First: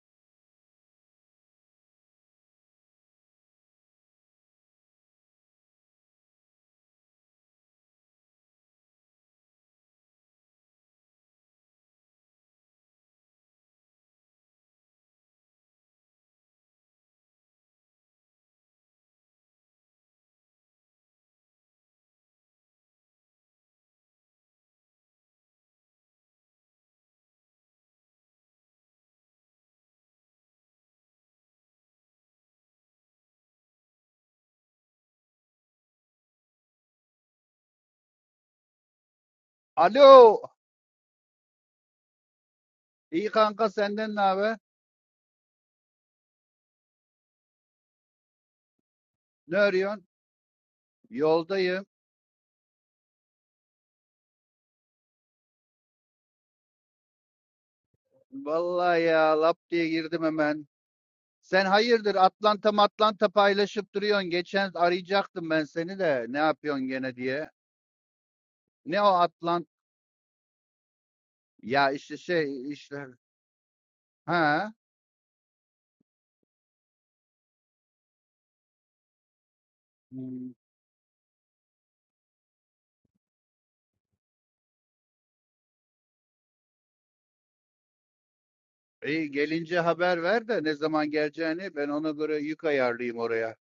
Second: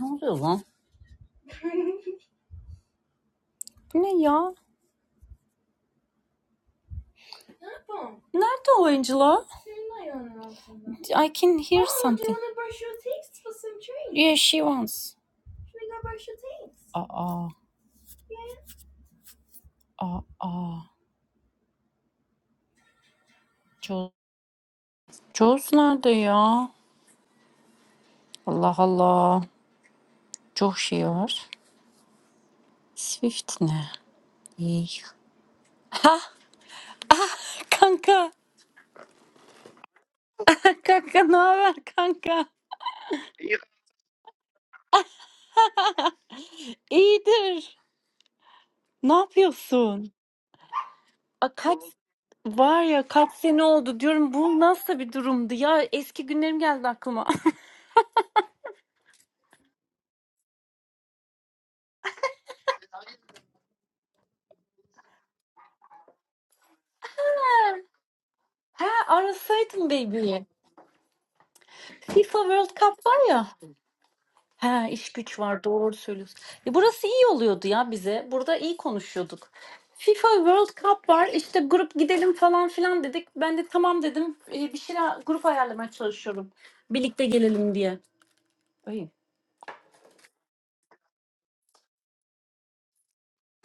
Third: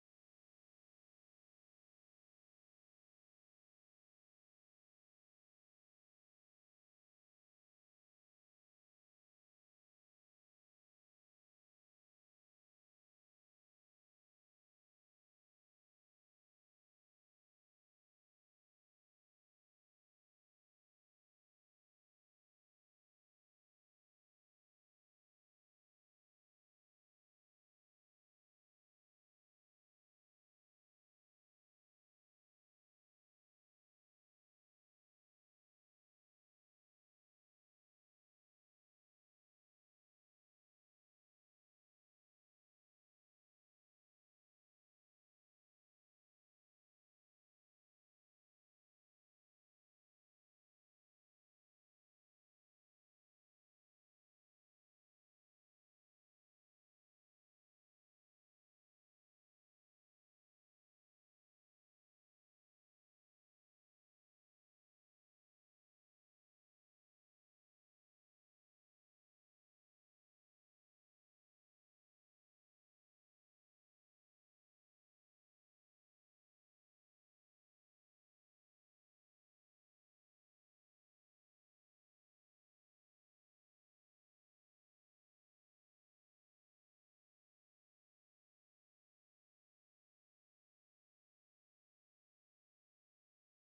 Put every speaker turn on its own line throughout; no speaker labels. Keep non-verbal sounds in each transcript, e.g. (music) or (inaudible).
Ne oluyor lan? Ne ya? Nerede o Angela? I can hear oh, something. Do you want to brush your teeth for some treats? Yeah, she wants. Aa, aa, aa. Joz, Joz nerede ya? Allah Allah. Çok şey var. Swift ne? İyi. Ha, ah, kanka.
Alo.
Kanka ne haber kanka?
İyi kanka senden ne haber?
(laughs) İyidir. Ne
Ne arıyorsun?
yapıyorsun? A, kaç
Yoldayım.
var ya kaç sene oldu diyorum bu nasıl bir durumdu ya eski günlerim geldi aklıma.
Vallahi ya lap diye girdim hemen. Sen hayırdır Atlanta Atlanta paylaşıp duruyorsun. Geçen arayacaktım ben seni de ne yapıyorsun gene diye.
(laughs) He
Ne o Atlant?
arasaydım baby'yi.
Ya işte
FIFA World
şey
Cup
işler.
var ya.
Ha?
He iş güç var doğru söylüyorsun. E, burası iyi oluyordu ya bize. Burada iyi konuşuyorduk. FIFA
Hmm.
World Cup var işte grup gidelim falan filan dedik. Ben de tamam dedim E, bir şeyler grup ayarlamaya çalışıyorum. Birlikte gelelim diye. Ay.
İyi gelince haber ver de ne zaman geleceğini ben ona göre yük ayarlayayım oraya.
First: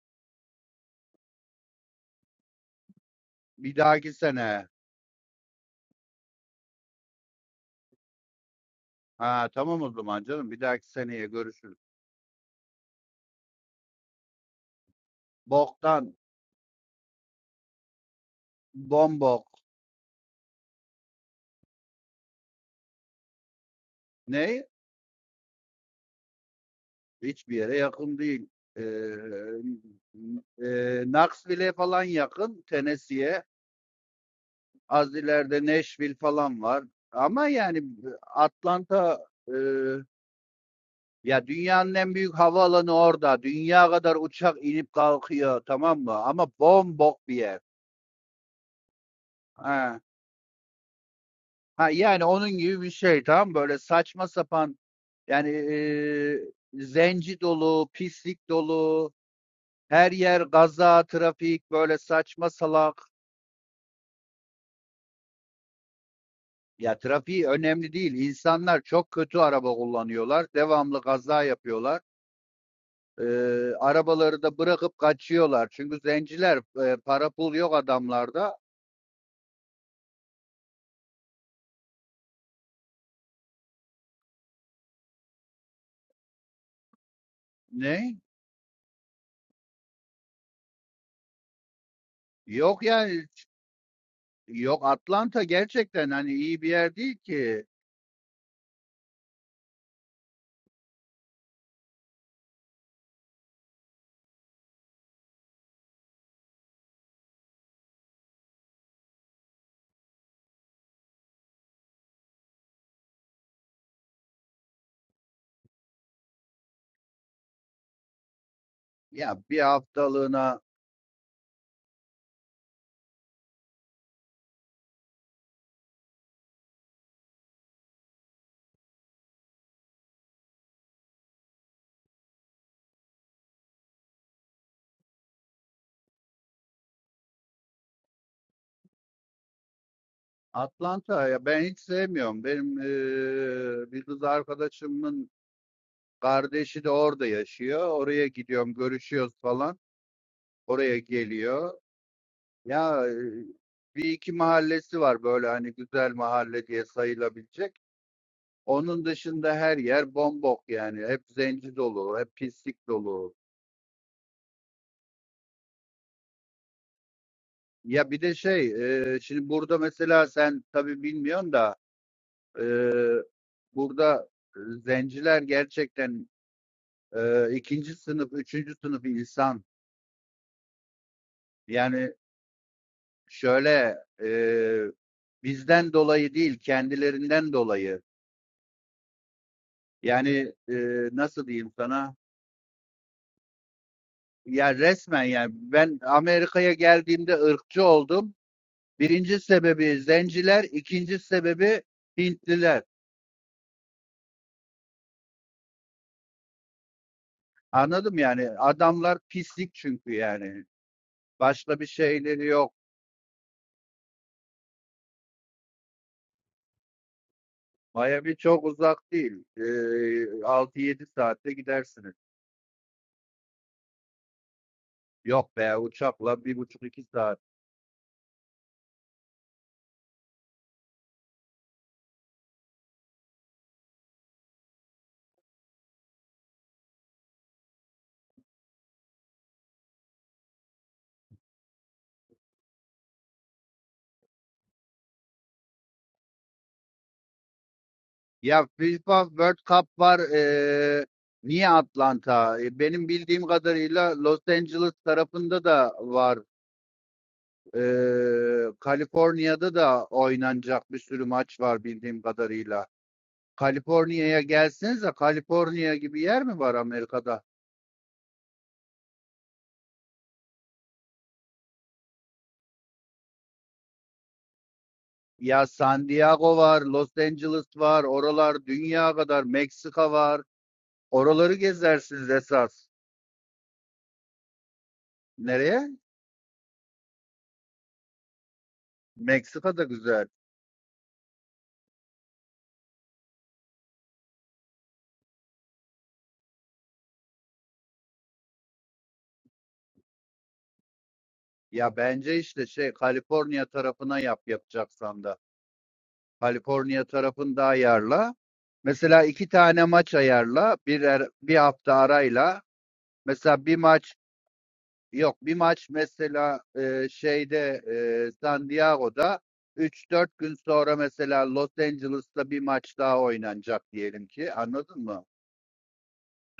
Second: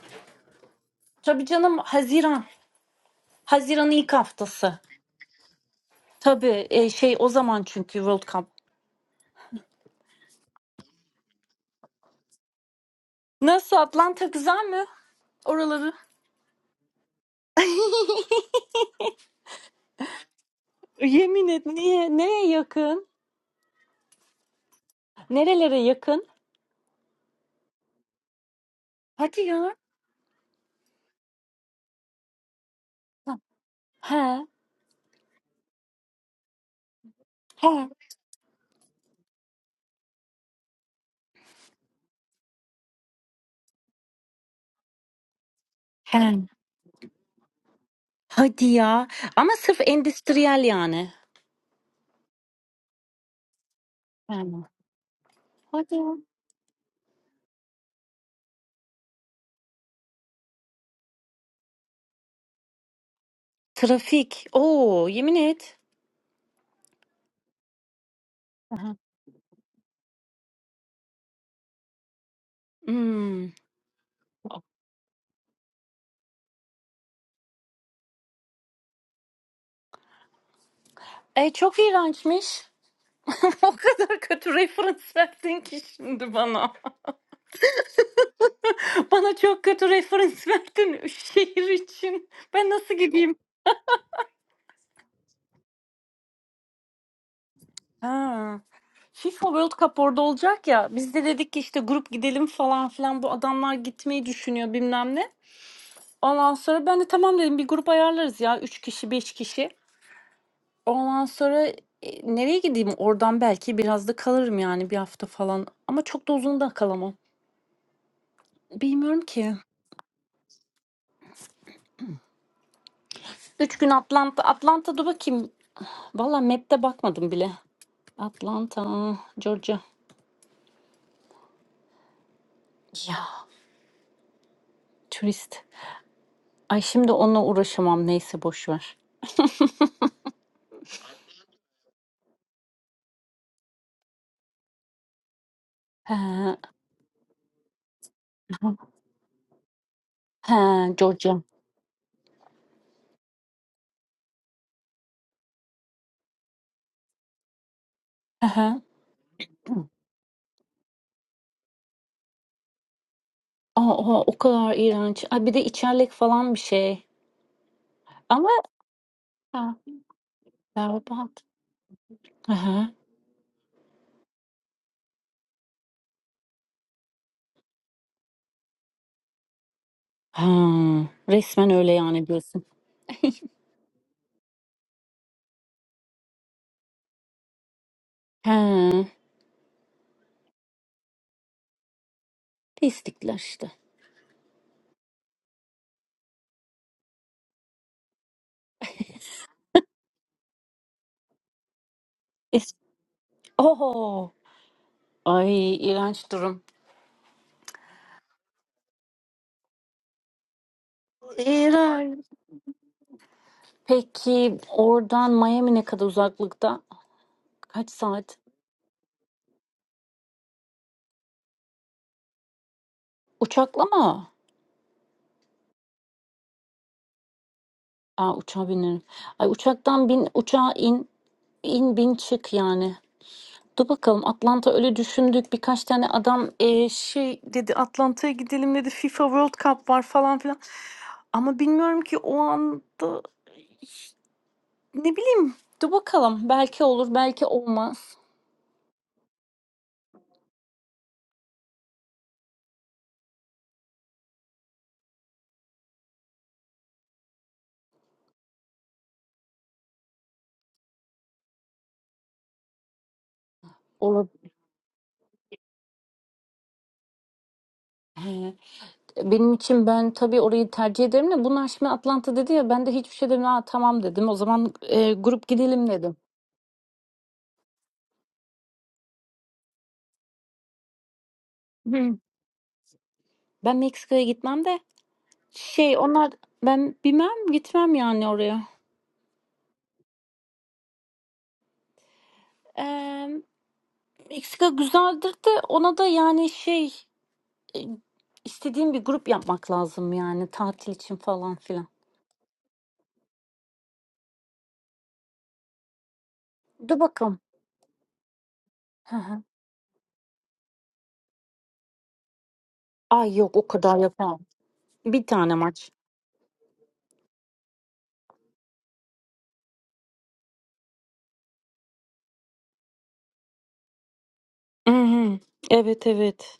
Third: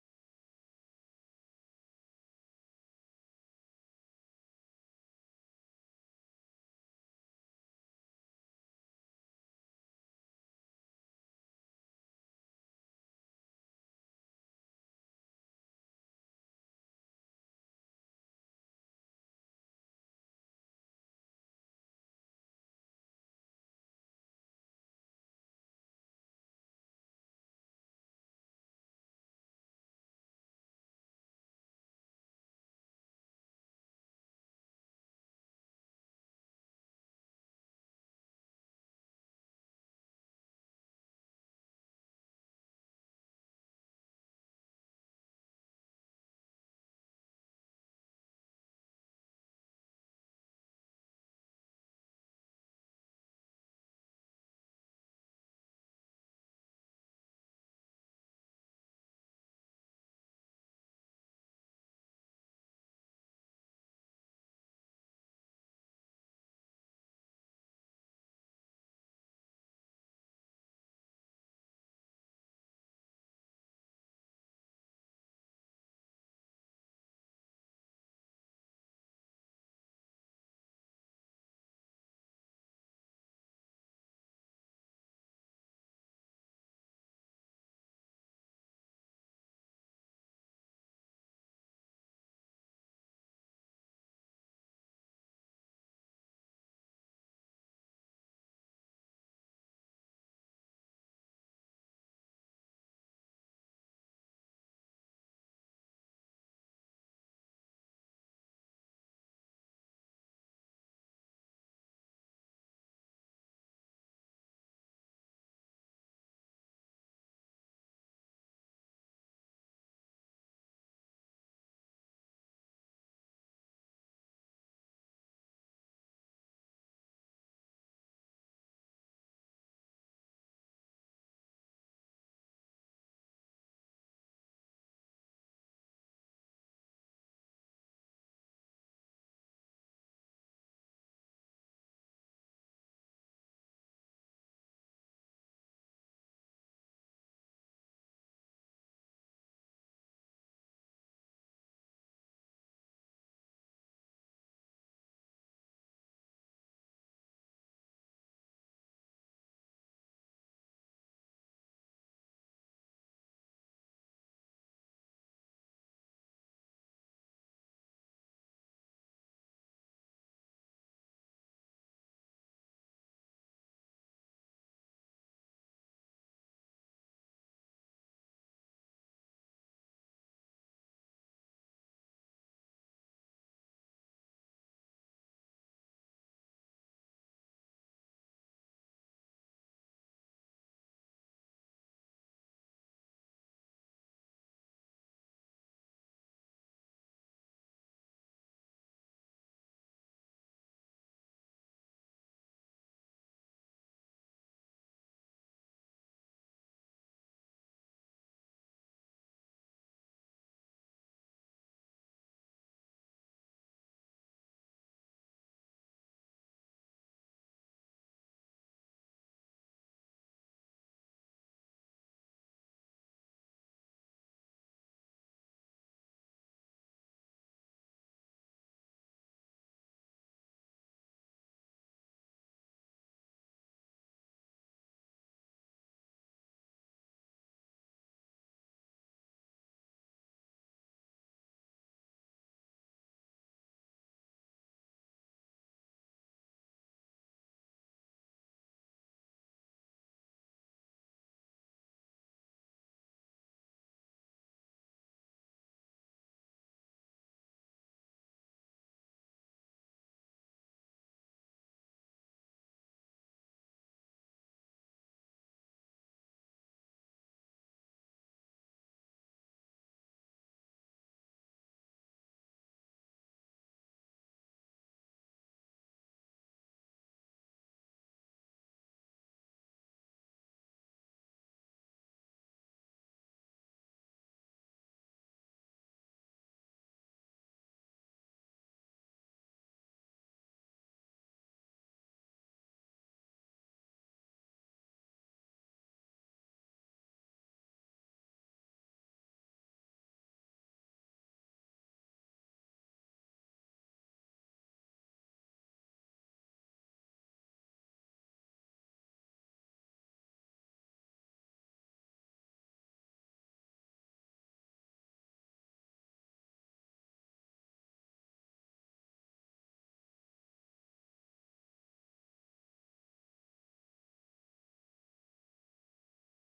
Tabii canım Haziran.
Bir
Haziran'ın ilk
dahaki sene.
haftası. Tabii e, şey o zaman çünkü World Cup.
Ha tamam o zaman canım bir dahaki seneye görüşürüz.
Nasıl Atlanta güzel mi? Oraları.
Boktan
(laughs)
bombok.
Yemin et niye? Neye yakın?
Ne?
Nerelere yakın?
Hiçbir yere yakın değil. Ee,
Hadi ya.
e, Knoxville'e falan yakın,
He.
Tennessee'ye.
He.
Az ileride Nashville falan var. Ama yani Atlanta e, ya dünyanın en büyük havaalanı orada. Dünya kadar uçak inip kalkıyor tamam mı?
He.
Ama bombok bir yer.
Hadi ya. Ama sırf
Ha,
endüstriyel yani.
ha yani onun gibi bir şey tamam mı? Böyle saçma
He.
sapan yani e,
Hadi ya.
zenci dolu, pislik dolu, Her yer gaza, trafik, böyle saçma salak.
Trafik. Oo, yemin et.
Ya trafiği önemli değil. İnsanlar
Aha.
çok kötü araba kullanıyorlar. Devamlı gaza yapıyorlar. Ee,
Hmm.
arabaları da bırakıp kaçıyorlar. Çünkü zenciler e, para pul yok adamlarda.
E, çok iğrençmiş. (laughs) o kadar kötü referans verdin ki şimdi bana.
Ne?
(laughs) Bana çok kötü referans verdin şehir için. Ben
Yok
nasıl
yani.
gideyim?
Yok Atlanta gerçekten hani iyi bir yer değil ki.
Ha. FIFA World Cup orada olacak ya. Biz de dedik ki işte grup gidelim falan filan. Bu adamlar gitmeyi düşünüyor bilmem ne. Ondan sonra ben de tamam dedim bir grup ayarlarız ya 3 kişi 5 kişi. Ondan sonra, eee, nereye gideyim oradan belki biraz da kalırım yani bir hafta falan ama çok da uzun da kalamam. Bilmiyorum
Ya
ki.
bir haftalığına
3 gün Atlanta. Atlanta'da bakayım. Valla map'te bakmadım bile. Atlanta, Georgia. Ya turist. Ay şimdi onunla uğraşamam neyse boş ver.
Atlanta ya ben hiç sevmiyorum. Benim eee, bir kız arkadaşımın
He,
Kardeşi de orada yaşıyor. Oraya gidiyorum,
(laughs)
görüşüyoruz falan.
he
Oraya
Georgia.
geliyor. Ya e, bir iki mahallesi var böyle hani güzel mahalle diye sayılabilecek.
Hı hı.
Onun dışında her yer bombok yani. Hep zenci dolu, hep pislik dolu.
Aa, o kadar iğrenç. Ay bir de içerlik falan bir şey.
Ya bir de
Ama
şey, e, şimdi
ha,
burada mesela sen tabii
berbat.
bilmiyorsun da
Hı
e, burada zenciler gerçekten e, ikinci sınıf, üçüncü sınıf insan.
Ha, resmen öyle
Yani
yani diyorsun.
şöyle e, bizden dolayı değil kendilerinden dolayı
He,
yani e, nasıl diyeyim sana
pislikler işte.
ya resmen yani ben Amerika'ya geldiğimde ırkçı oldum. Birinci sebebi zenciler, ikinci sebebi
Es
Hintliler.
Oho. Ay iğrenç durum.
Anladım yani adamlar pislik çünkü yani. Başka bir
İğrenç.
şeyleri yok.
Peki oradan Miami ne kadar uzaklıkta? Kaç
Miami
saat?
çok uzak değil. E, 6-7 saatte gidersiniz.
Uçakla mı?
Yok be uçakla bir buçuk iki saat.
Aa uçağa binerim. Ay uçaktan bin, uçağa in, in bin çık yani. Dur bakalım Atlanta öyle düşündük. Birkaç tane adam e, şey dedi Atlanta'ya gidelim dedi. FIFA World Cup var falan filan. Ama bilmiyorum ki o anda Ne bileyim. Dur bakalım. Belki olur, belki olmaz.
Ya FIFA World Cup var. eee, niye Atlanta? E, Benim bildiğim kadarıyla Los Angeles tarafında da var. Eee Kaliforniya'da da oynanacak bir sürü maç var bildiğim kadarıyla.
Olur.
Kaliforniya'ya gelsenize. Kaliforniya gibi yer mi var Amerika'da?
He. Benim için ben tabii orayı tercih ederim de bunlar şimdi Atlanta dedi ya ben de hiçbir şey demedim. Aa, tamam dedim. O zaman e, grup
Ya
gidelim
San
dedim.
Diego var, Los Angeles var, oralar dünya kadar, Meksika var. Oraları
Hı.
gezersiniz esas.
Ben Meksika'ya gitmem de
Nereye?
şey onlar ben bilmem gitmem yani oraya.
Meksika da güzel.
Ee, Meksika güzeldir de ona da yani şey e, istediğim bir grup yapmak lazım yani tatil için falan filan.
Ya bence işte şey Kaliforniya tarafına yap yapacaksan da.
Dur
Kaliforniya
bakalım.
tarafında ayarla.
Hı
Mesela
hı.
iki tane maç ayarla. Bir, er- bir hafta arayla.
Ay yok
Mesela
o
bir
kadar
maç
yapamam. Bir
yok
tane
bir
maç.
maç mesela e, şeyde e, San Diego'da üç dört gün sonra mesela Los Angeles'ta bir maç daha oynanacak diyelim ki.
Hı
Anladın mı?
hı. Evet evet.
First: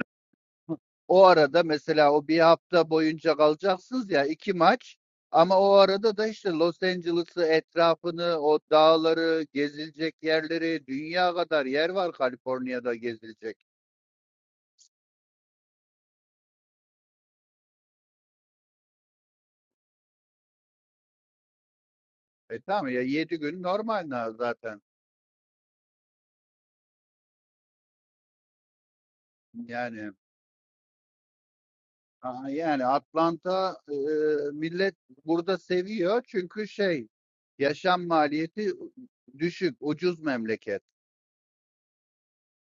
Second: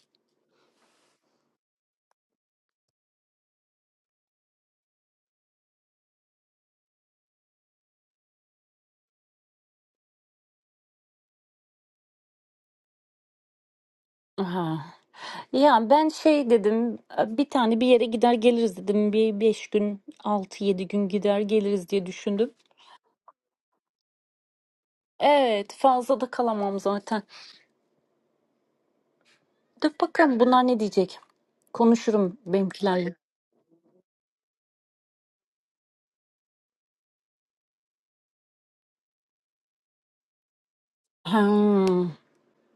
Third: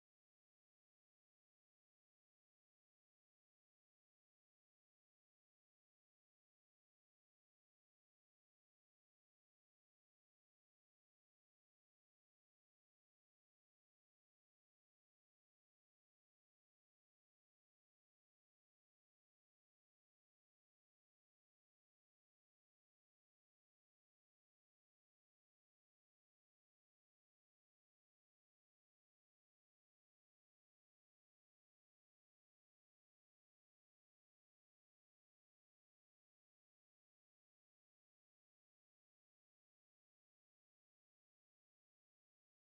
O arada mesela o bir hafta boyunca kalacaksınız ya iki maç ama o arada da işte Los Angeles'ı etrafını o dağları gezilecek yerleri dünya kadar yer var Kaliforniya'da gezilecek.
Aha. Ya ben şey dedim bir tane bir yere gider geliriz dedim. Bir 5 gün altı yedi gün gider geliriz diye düşündüm.
E tamam ya yedi gün normal na- zaten
Evet fazla da kalamam zaten. Dur
yani
bakalım bunlar ne diyecek. Konuşurum
a- yani
benimkilerle.
Atlanta e, millet burada seviyor çünkü şey yaşam maliyeti düşük ucuz memleket.
Hmm.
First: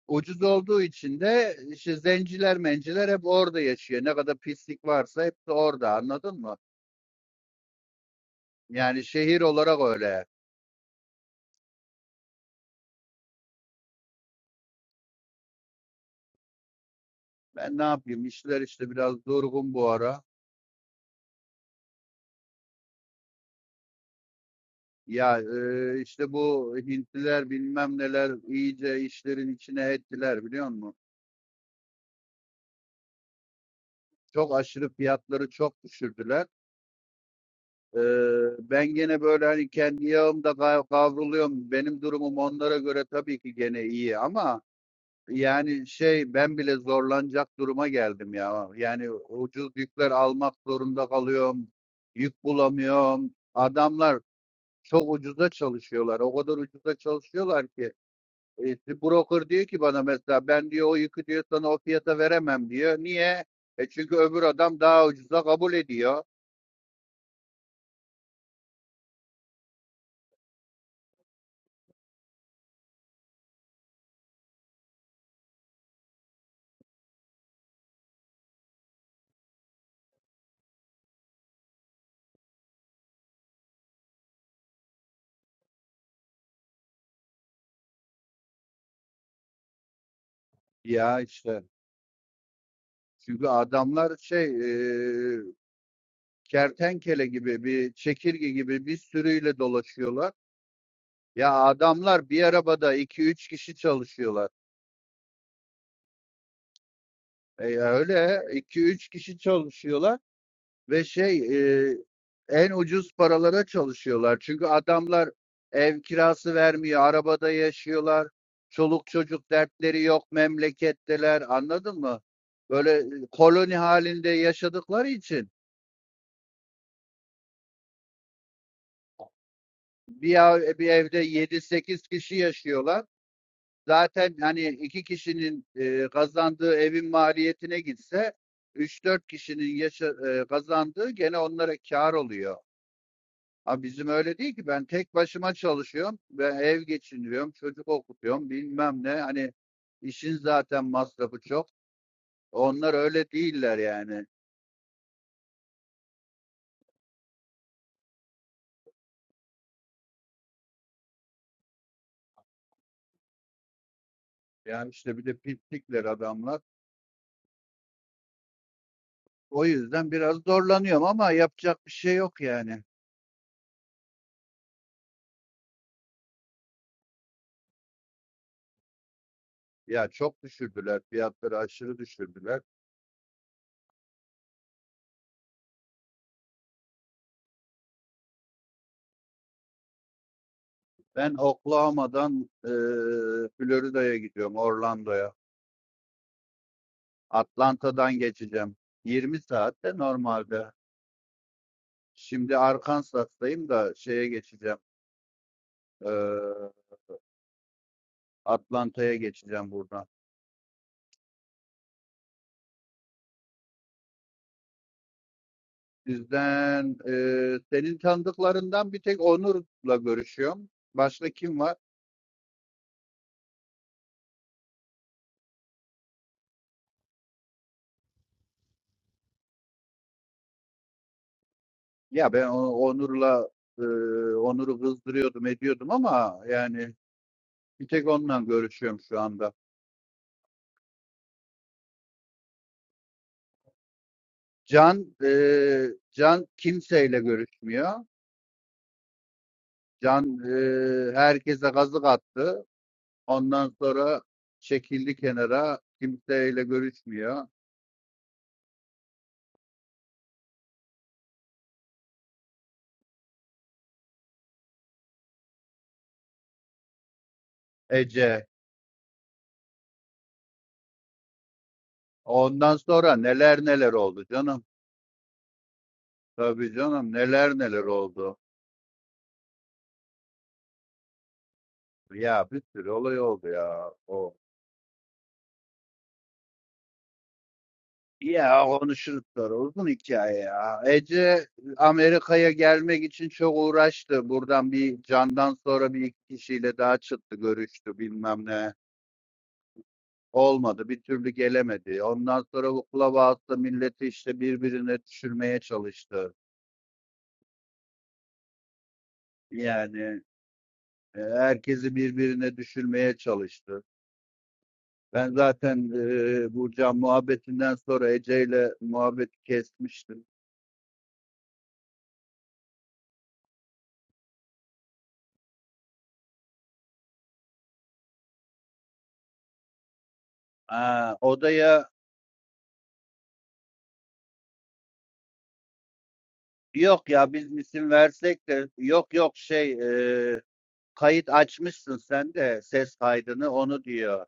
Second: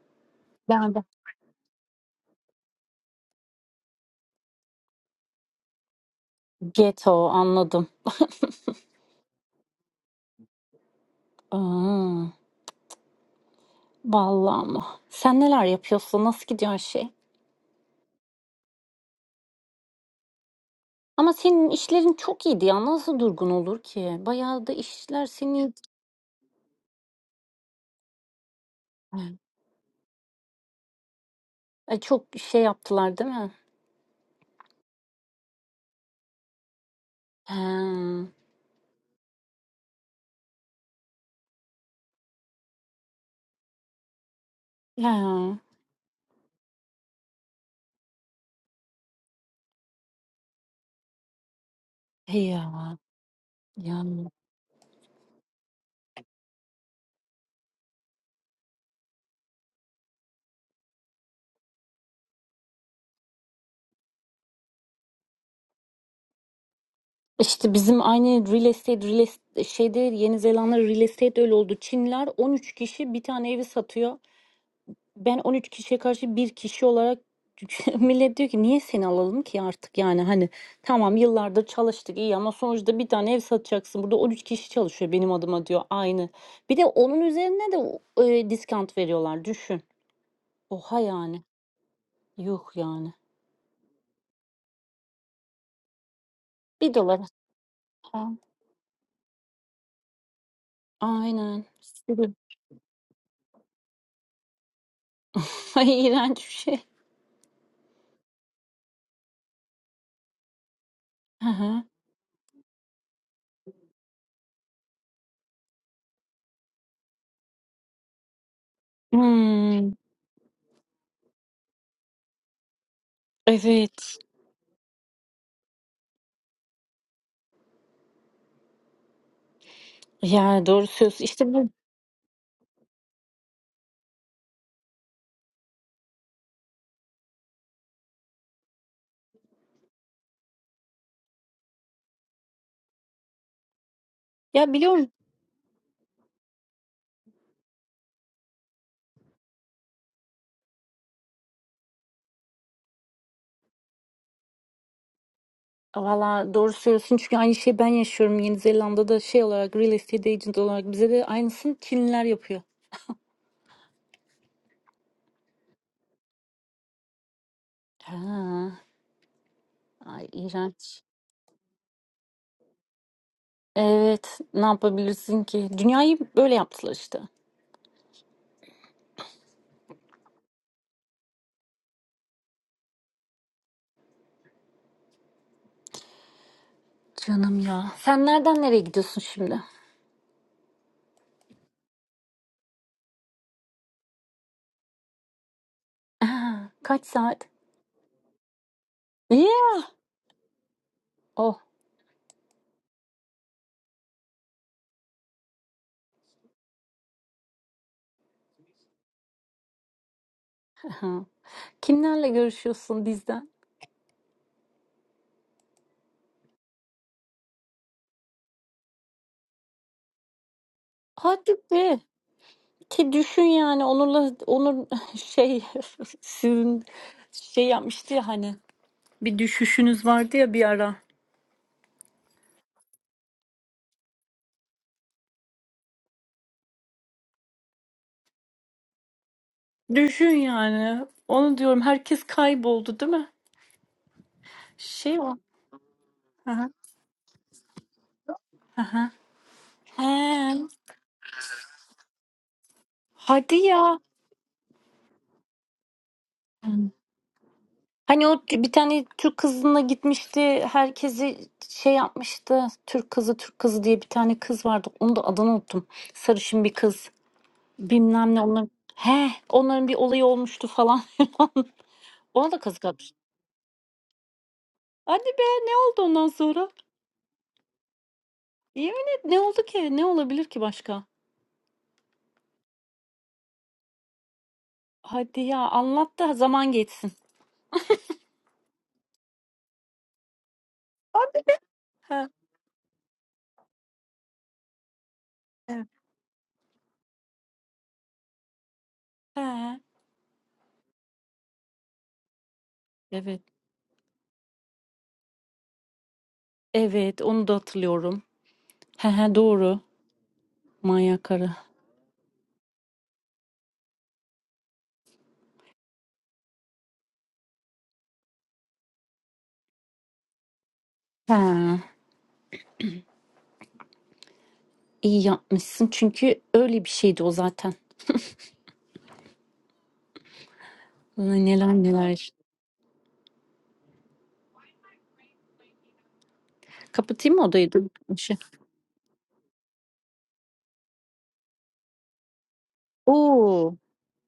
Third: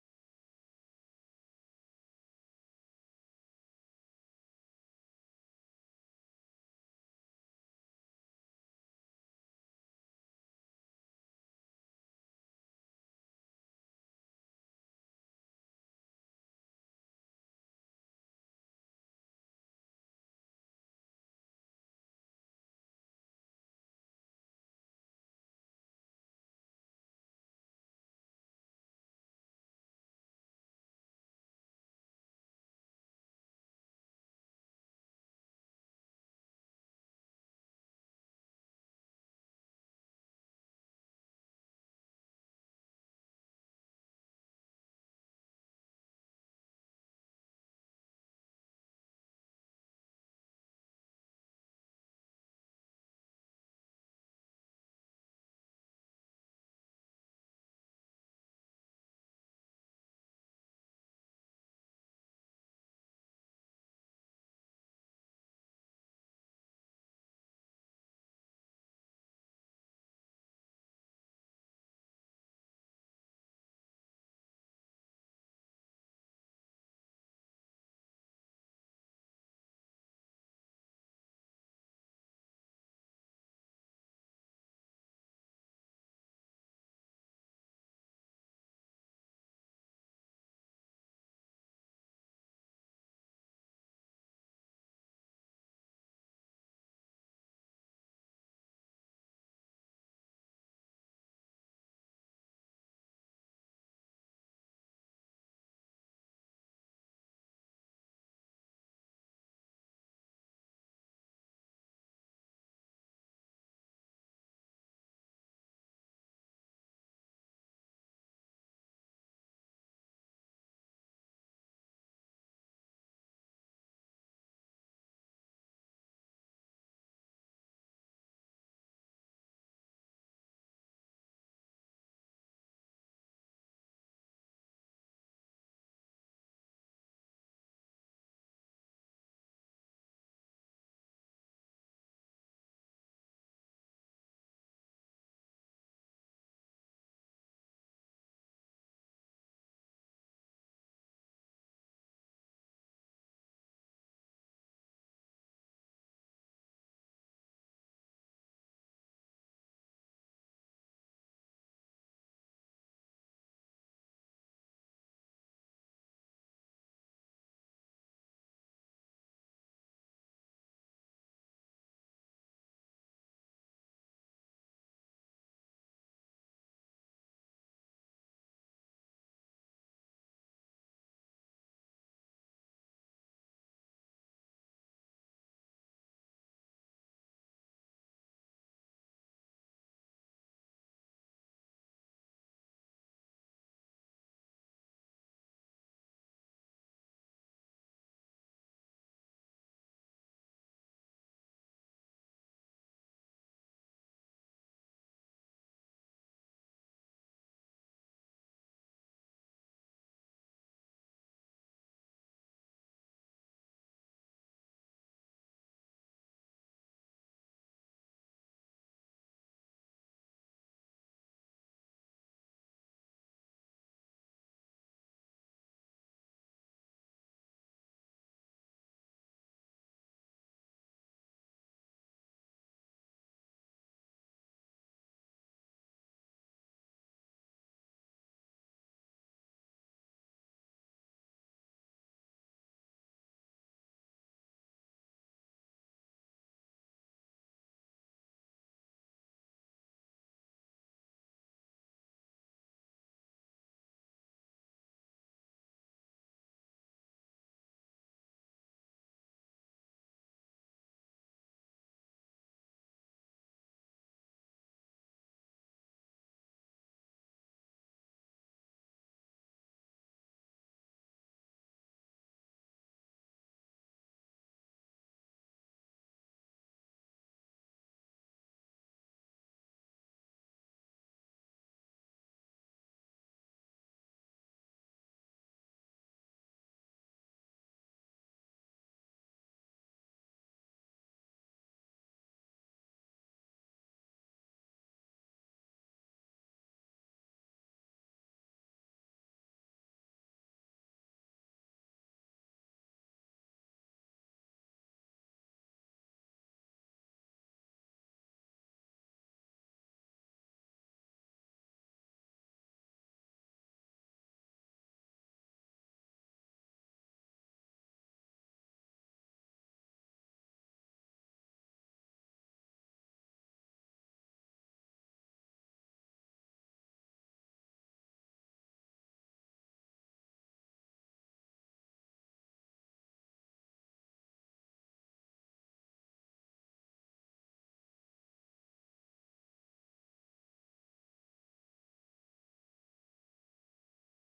Ucuz olduğu
Ben de.
için de işte zenciler menciler hep orada yaşıyor. Ne kadar pislik varsa hepsi orada anladın mı?
Geto anladım.
Yani şehir olarak öyle.
Aa. Vallahi ama. Sen neler yapıyorsun? Nasıl gidiyor her şey?
Ben ne yapayım işler işte biraz durgun bu ara.
Ama senin işlerin çok iyiydi ya. Nasıl durgun olur ki? Bayağı da işler
Ya
seni
e, işte bu Hintliler bilmem neler iyice işlerin içine ettiler biliyor musun?
Ay çok şey yaptılar değil mi?
Çok aşırı fiyatları çok düşürdüler.
Ha
E, ben gene böyle hani kendi yağımda kav- kavruluyorum. Benim durumum onlara göre tabii ki gene iyi ama
Ya.
Yani şey ben bile zorlanacak duruma geldim ya. Yani ucuz yükler almak zorunda kalıyorum.
He
Yük
ya. Ya.
bulamıyorum. Adamlar
yani.
çok ucuza çalışıyorlar. O kadar ucuza çalışıyorlar ki. E, işte, broker diyor ki bana mesela ben diyor o yükü diyor sana o fiyata veremem diyor. Niye? E çünkü öbür adam daha ucuza kabul ediyor.
İşte bizim aynı real estate, real estate şeyde Yeni Zelanda real estate öyle oldu. Çinler 13 kişi bir tane evi satıyor. Ben 13 kişiye karşı bir kişi olarak (laughs) millet diyor ki niye seni alalım ki artık yani hani tamam yıllardır çalıştık iyi ama sonuçta bir tane ev satacaksın. Burada 13 kişi çalışıyor benim adıma diyor aynı. Bir de onun üzerine de e, diskant veriyorlar düşün. Oha
Ya
yani.
işte.
Yuh yani.
Çünkü adamlar şey e,
bir dolar
kertenkele gibi bir
A-
çekirge gibi bir sürüyle dolaşıyorlar. Ya
Aynen.
adamlar
Sürü.
bir arabada iki üç kişi çalışıyorlar.
(laughs) Ay iğrenç bir şey.
E, ya öyle 2-3 kişi çalışıyorlar ve şey
Hı hı.
e, en ucuz paralara çalışıyorlar. Çünkü adamlar ev kirası vermiyor, arabada yaşıyorlar. Çoluk çocuk
Hmm,
dertleri yok memleketteler. Anladın mı? Böyle e, koloni
evet.
halinde yaşadıkları için bir,
Ya
ev-
doğru
bir evde
söylüyorsun. İşte
yedi
bu.
sekiz kişi yaşıyorlar. Zaten hani iki kişinin e, kazandığı evin maliyetine gitse üç dört kişinin yaşa, e, kazandığı gene onlara kar oluyor. Ama bizim öyle değil ki
Ya
ben
biliyorum.
tek başıma çalışıyorum ve ev geçindiriyorum, çocuk okutuyorum bilmem ne. Hani işin zaten masrafı çok. Onlar öyle değiller yani.
Valla doğru söylüyorsun çünkü aynı şeyi ben yaşıyorum. Yeni Zelanda'da şey olarak real estate agent olarak bize de aynısını Çinliler yapıyor.
Yani işte bir de pislikler adamlar.
Ha,
O yüzden
ay
biraz
iğrenç.
zorlanıyorum ama yapacak bir şey yok yani.
Evet, ne yapabilirsin ki? Dünyayı böyle yaptılar işte.
Ya çok düşürdüler fiyatları aşırı düşürdüler.
Canım ya. Sen nereden nereye gidiyorsun şimdi?
Ben Oklahoma'dan eee Florida'ya gidiyorum, Orlando'ya.
Aa, kaç saat?
Atlanta'dan geçeceğim. 20
Yeah.
saatte normalde.
Oh.
Şimdi Arkansas'tayım da şeye geçeceğim. eee, Atlanta'ya geçeceğim buradan.
aha. Kimlerle görüşüyorsun bizden?
Sizden eee, senin tanıdıklarından bir tek Onur'la görüşüyorum. Başka
Hadi
kim var?
be. Ki düşün yani Onur'la Onur (laughs) şey (laughs) sizin şey yapmıştı ya hani bir düşüşünüz vardı ya bir ara.
Ya ben o- Onur'la eee, Onur'u kızdırıyordum, ediyordum ama yani bir tek onunla görüşüyorum şu anda.
Düşün yani. Onu diyorum herkes kayboldu değil mi?
Can
Şey o.
eee, Can
Hı hı.
kimseyle görüşmüyor.
Hı hı.
Can
He.
eee, herkese kazık attı.
Hadi
Ondan
ya.
sonra çekildi kenara. Kimseyle görüşmüyor.
Hani o bir tane Türk kızına gitmişti. Herkesi şey yapmıştı. Türk kızı, Türk kızı diye bir tane kız vardı. Onu da adını unuttum. Sarışın bir kız. Bilmem ne
Ece.
onların he, onların bir olayı olmuştu falan (laughs) Ona da
Ondan
kazık atmış.
sonra neler neler oldu canım.
Hadi be ne oldu ondan sonra?
Tabii canım neler neler oldu.
Yemin et ne oldu ki? Ne olabilir ki başka?
Ya bir sürü olay oldu ya. O.
Hadi ya anlat da zaman geçsin.
Ya konuşuruz sonra uzun hikaye ya.
Hadi.
Ece
he,
Amerika'ya gelmek için çok uğraştı. Buradan bir Can'dan
evet.
sonra bir iki kişiyle daha çıktı görüştü bilmem ne.
He.
Olmadı. Bir türlü gelemedi. Ondan sonra bu
Evet.
Clubhouse'da milleti işte birbirine düşürmeye çalıştı.
Evet onu da hatırlıyorum. He he doğru.
Yani e,
Manyak karı.
herkesi birbirine düşürmeye çalıştı. Ben zaten e, Burcan muhabbetinden sonra Ece ile muhabbeti kesmiştim.
He. iyi yapmışsın çünkü öyle bir şeydi o zaten.
Aa,
Ay, Neler
odaya
neler. işte.
yok ya
Kapatayım mı
biz
odayı? Dur,
isim
bir şey.
versek de yok yok şey e, kayıt açmışsın sen de ses kaydını
Oo,
onu diyor.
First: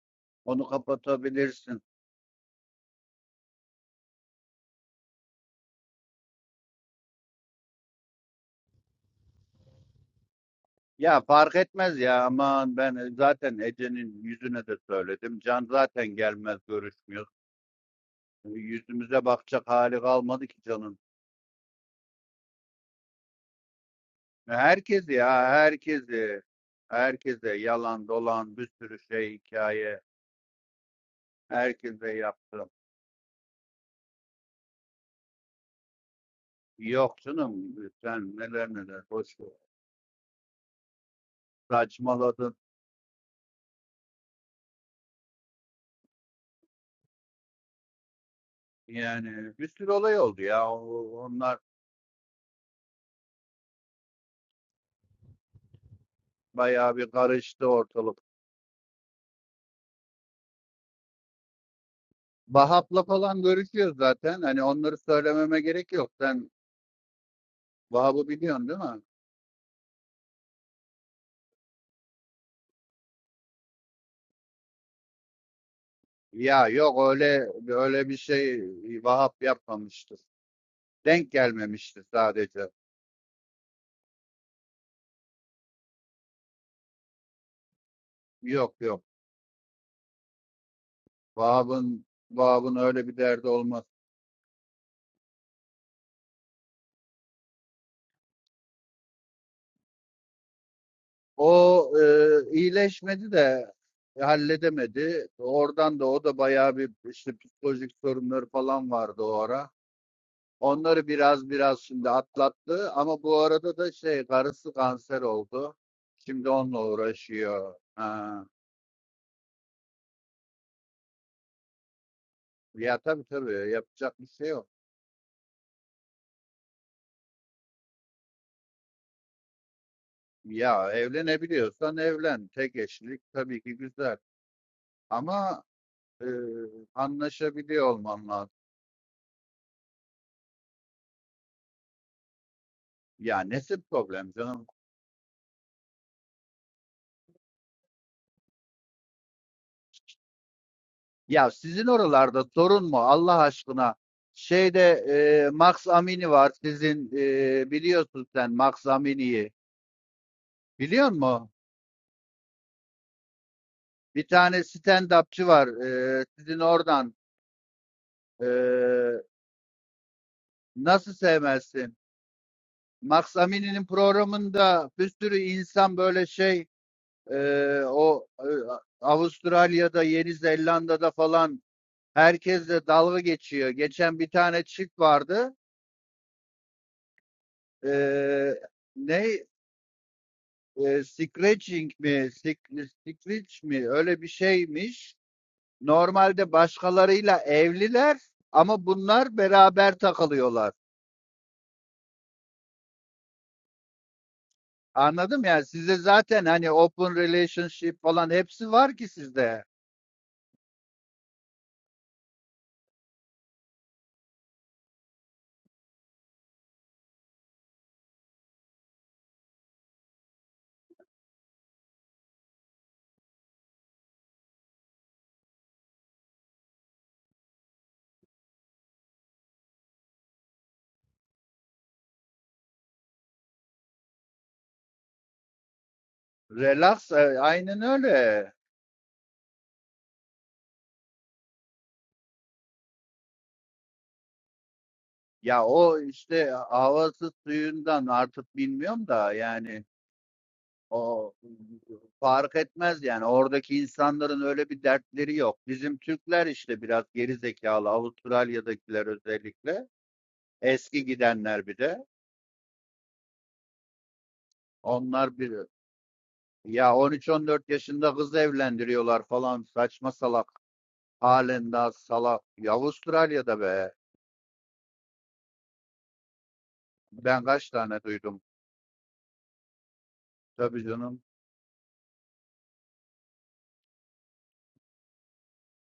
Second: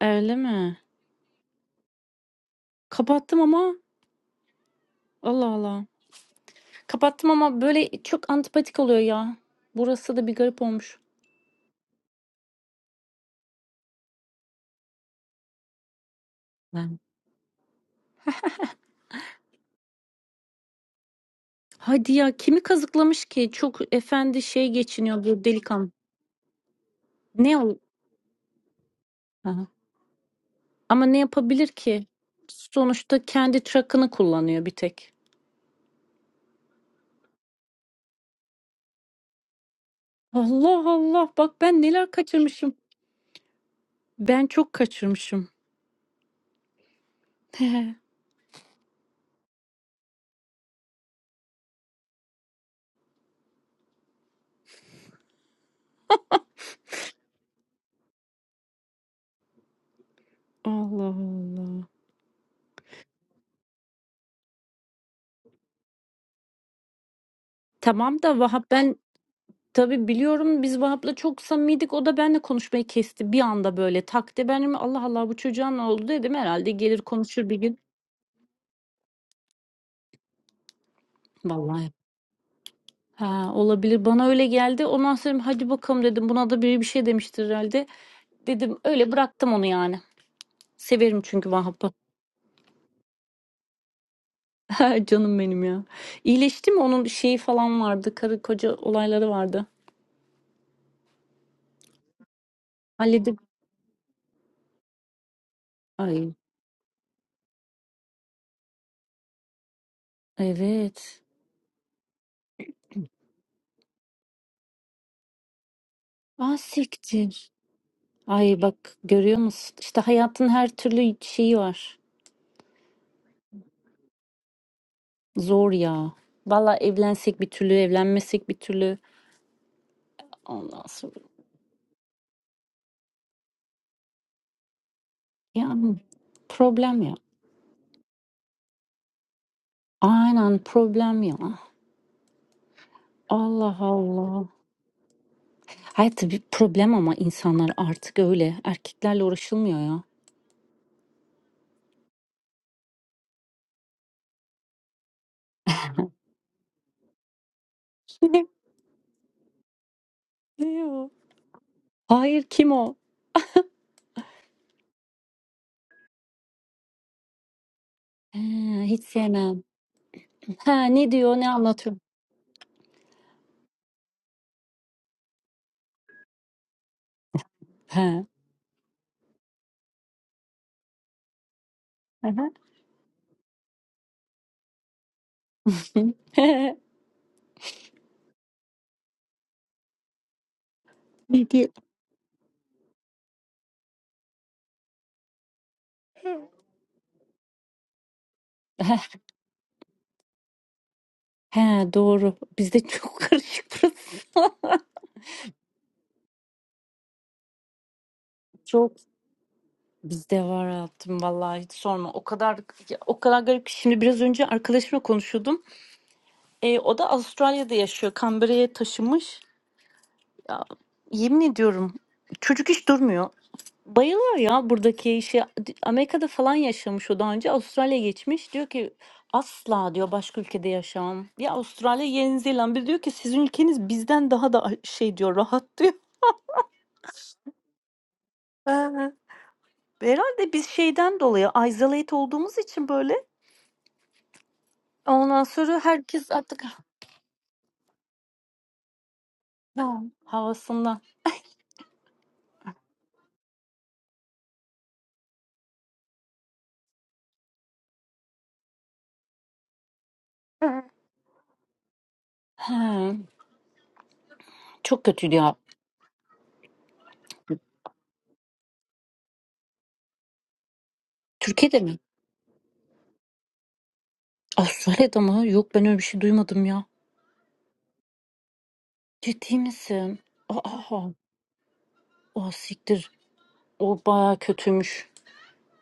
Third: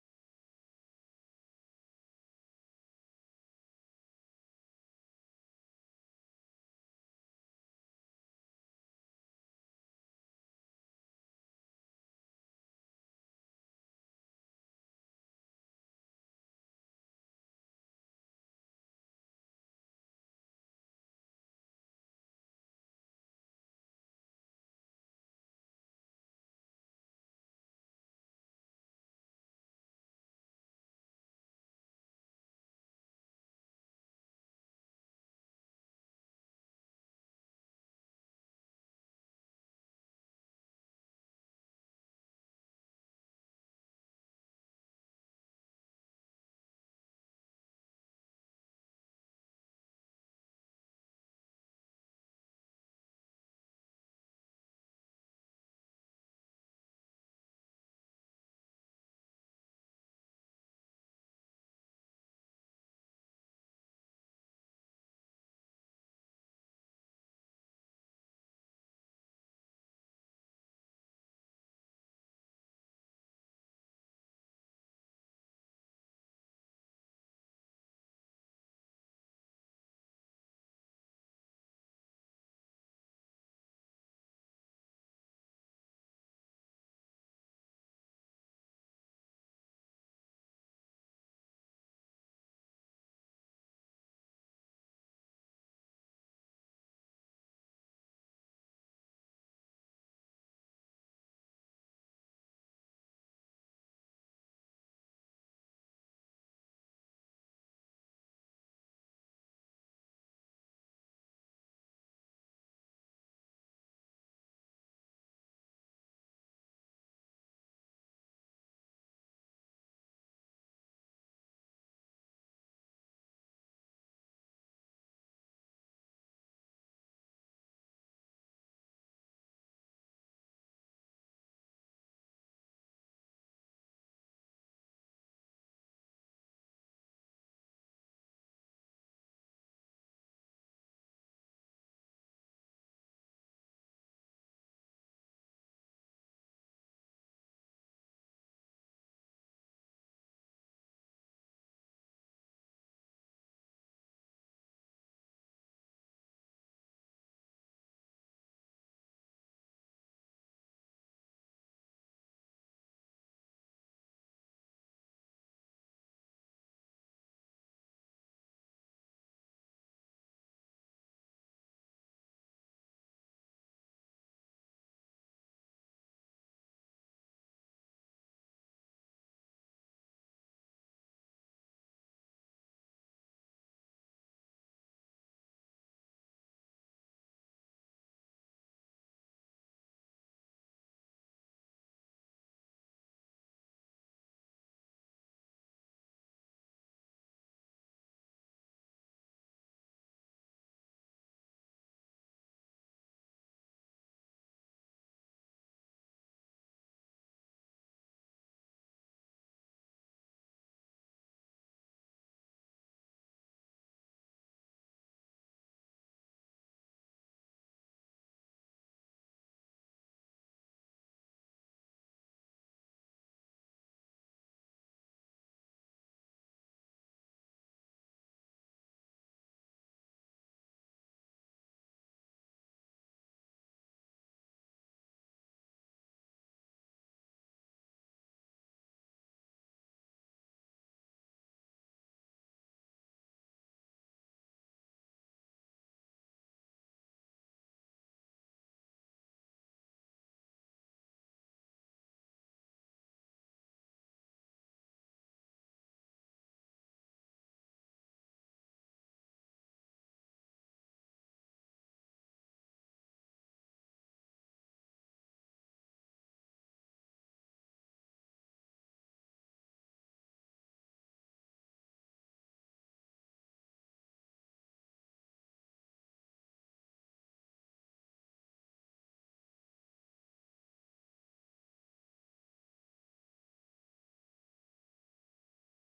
öyle
Onu
mi?
kapatabilirsin
Kapattım ama Allah Allah. Kapattım ama böyle çok antipatik oluyor ya. Burası da bir garip olmuş.
Ya fark etmez ya aman ben e, zaten Ece'nin yüzüne de söyledim. Can zaten gelmez
Ben.
görüşmüyor. Yüzümüze bakacak hali kalmadı ki Can'ın.
Hadi ya kimi kazıklamış ki? Çok efendi
E,
şey
Herkes
geçiniyor
ya
bu delikanlı.
herkesi. Herkese
Ne o?
yalan dolan bir sürü şey
Aha.
hikaye.
Ama ne yapabilir ki?
Herkese yaptım.
Sonuçta kendi truck'ını kullanıyor bir tek.
Yok canım sen neler neler boş ver.
Allah Allah bak ben neler
Saçmaladın.
kaçırmışım. Ben çok kaçırmışım. (laughs)
Yani bir sürü olay oldu ya. O- Onlar bayağı bir karıştı ortalık.
Allah Allah.
Vahap'la falan görüşüyor zaten. Hani onları söylememe gerek yok. Sen
Tamam
Vahap'ı
da
biliyorsun
Vahap
değil
ben
mi?
Tabii biliyorum biz Vahap'la çok samimiydik. O da benimle konuşmayı kesti bir anda böyle takti. Ben dedim, Allah Allah bu çocuğa ne oldu dedim.
Ya
Herhalde
yok
gelir
öyle
konuşur bir gün.
öyle bir şey Vahap yapmamıştır. Denk
Vallahi
gelmemiştir sadece.
ha, olabilir bana öyle geldi. Ondan sonra dedim, hadi bakalım dedim. Buna da biri bir şey demiştir herhalde.
Yok
Dedim
yok.
öyle bıraktım onu yani. Severim çünkü Vahap'ı.
Vahap'ın Vahap'ın öyle bir derdi olmaz.
(laughs) Canım benim ya. İyileşti mi? Onun şeyi falan vardı. Karı koca olayları vardı.
O e, iyileşmedi
Halledip.
de halledemedi. Oradan da o
Ay
da bayağı bir işte psikolojik sorunları falan vardı o ara. Onları
evet.
biraz biraz şimdi atlattı ama bu arada da şey karısı kanser oldu. Şimdi
Ah
onunla
siktir.
uğraşıyor. Ha.
Ay bak görüyor musun? İşte hayatın her türlü şeyi var.
Ya tabii tabii yapacak bir şey yok.
Zor ya. Valla evlensek bir türlü, evlenmesek bir türlü. Ondan
Ya
sonra
evlenebiliyorsan evlen. Tek eşlilik tabii ki güzel. Ama
yani
e,
problem ya.
anlaşabiliyor olman lazım.
Aynen problem ya.
Ya
Allah
nesi problem
Allah.
canım?
Hayır tabii problem ama insanlar artık öyle. Erkeklerle uğraşılmıyor ya.
Ya sizin oralarda sorun mu Allah aşkına? Şeyde e, Max Amini var sizin e, biliyorsun
(laughs)
sen Max Amini'yi.
Ne o?
Biliyor musun?
Hayır kim o?
Bir tane stand-upçı var e, sizin oradan.
He,
E,
hiç sevmem. Ha, ne
nasıl
diyor ne anlatıyor?
sevmezsin? Max Amini'nin programında bir sürü insan böyle şey Eee,
Ha.
o e, Avustralya'da, Yeni Zelanda'da falan
Aha.
herkesle dalga geçiyor. Geçen bir tane çift vardı.
(laughs)
Eee, ne? Eee,
Ne diyor?
scratching mi? Sik- Scratch mi? Öyle bir şeymiş. Normalde başkalarıyla evliler ama
(laughs)
bunlar beraber takılıyorlar.
Ha, doğru. Bizde çok karışık burası.
Anladım yani size zaten hani open relationship falan
(laughs)
hepsi
Çok
var ki sizde.
Bizde var hayatım vallahi hiç sorma. O kadar ya, o kadar garip ki şimdi biraz önce arkadaşımla konuşuyordum. E, o da Avustralya'da yaşıyor. Canberra'ya taşımış. Ya, yemin ediyorum çocuk hiç durmuyor. Bayılıyor ya buradaki işe. Amerika'da falan yaşamış o daha önce. Avustralya'ya geçmiş. Diyor ki asla diyor başka ülkede yaşamam. Ya Avustralya, Yeni Zelanda diyor ki sizin ülkeniz bizden daha da şey diyor rahat diyor.
Relax, e, aynen öyle.
(laughs) Ee, Herhalde biz şeyden dolayı isolate olduğumuz için böyle Ondan
Ya
sonra
o
herkes
işte
artık
havası suyundan artık bilmiyorum da yani
ha, havasından.
o fark etmez yani oradaki insanların öyle bir dertleri yok. Bizim Türkler işte biraz geri zekalı Avustralya'dakiler özellikle eski gidenler bir de
He, çok kötüydü
onlar bir
ya.
ya 13-14 yaşında kız evlendiriyorlar falan saçma salak halen
Türkiye'de
daha
mi?
salak. Ya Avustralya'da be
Avustralya'da mı? Yok ben öyle bir şey duymadım ya.
ben kaç tane duydum
Ciddi misin?
tabii
Aa,
canım.
o siktir. O baya kötüymüş.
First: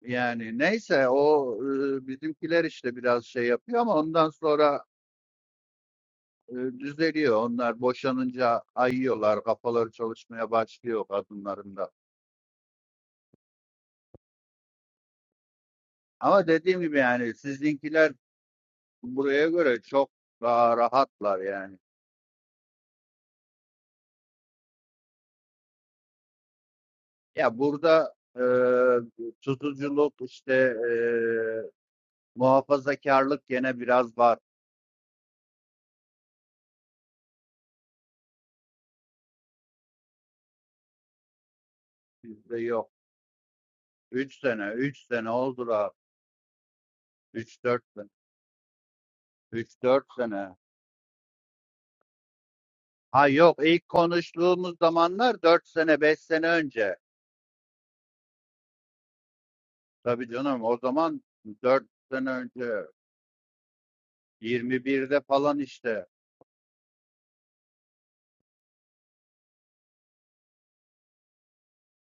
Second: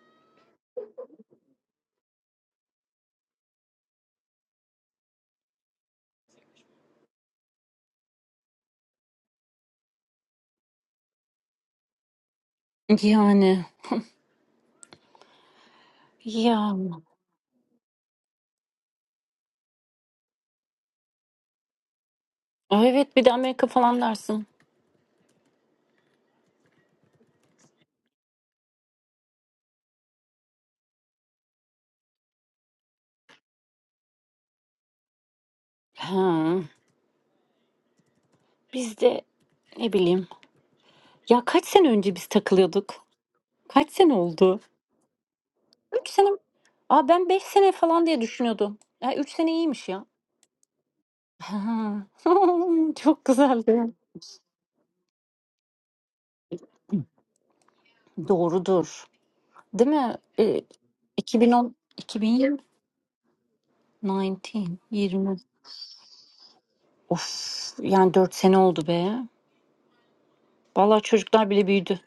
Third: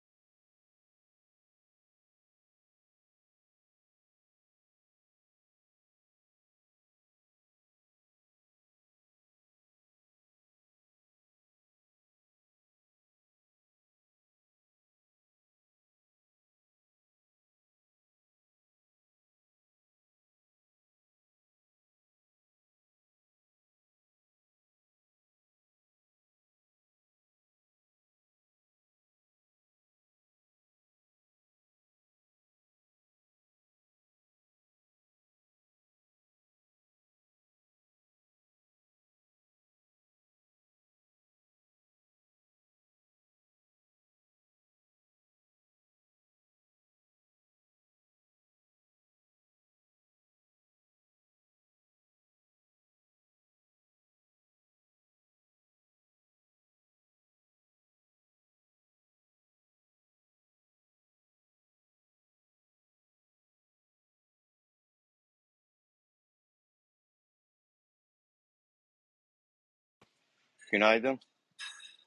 Yani neyse o e, bizimkiler işte biraz şey yapıyor ama ondan sonra e, düzeliyor. Onlar boşanınca ayıyorlar, kafaları çalışmaya başlıyor kadınların da.
Yani.
Ama
Ya.
dediğim gibi yani sizinkiler buraya göre çok daha rahatlar yani.
Aa, Evet bir de Amerika falan dersin.
Ya burada e, tutuculuk işte e, muhafazakarlık gene biraz var.
Ha, biz de ne bileyim. Ya kaç sene önce biz
Bizde yok.
takılıyorduk? Kaç sene
Üç
oldu?
sene, üç sene oldular.
Üç sene. Aa ben beş
Üç
sene
dört
falan
sene,
diye düşünüyordum. Ya üç sene
üç
iyiymiş ya.
dört sene.
Ha, (laughs) Çok
Ha yok
güzel. (clears throat) değil
ilk
mi?
konuştuğumuz zamanlar 4 sene 5 sene önce.
Doğrudur. Değil mi?
Tabii
E,
canım o zaman
2010,
4 sene
2020,
önce
19,
yirmi birde
20.
falan işte.
Of, yani dört sene oldu be. Vallahi
Günaydın.
çocuklar bile büyüdü.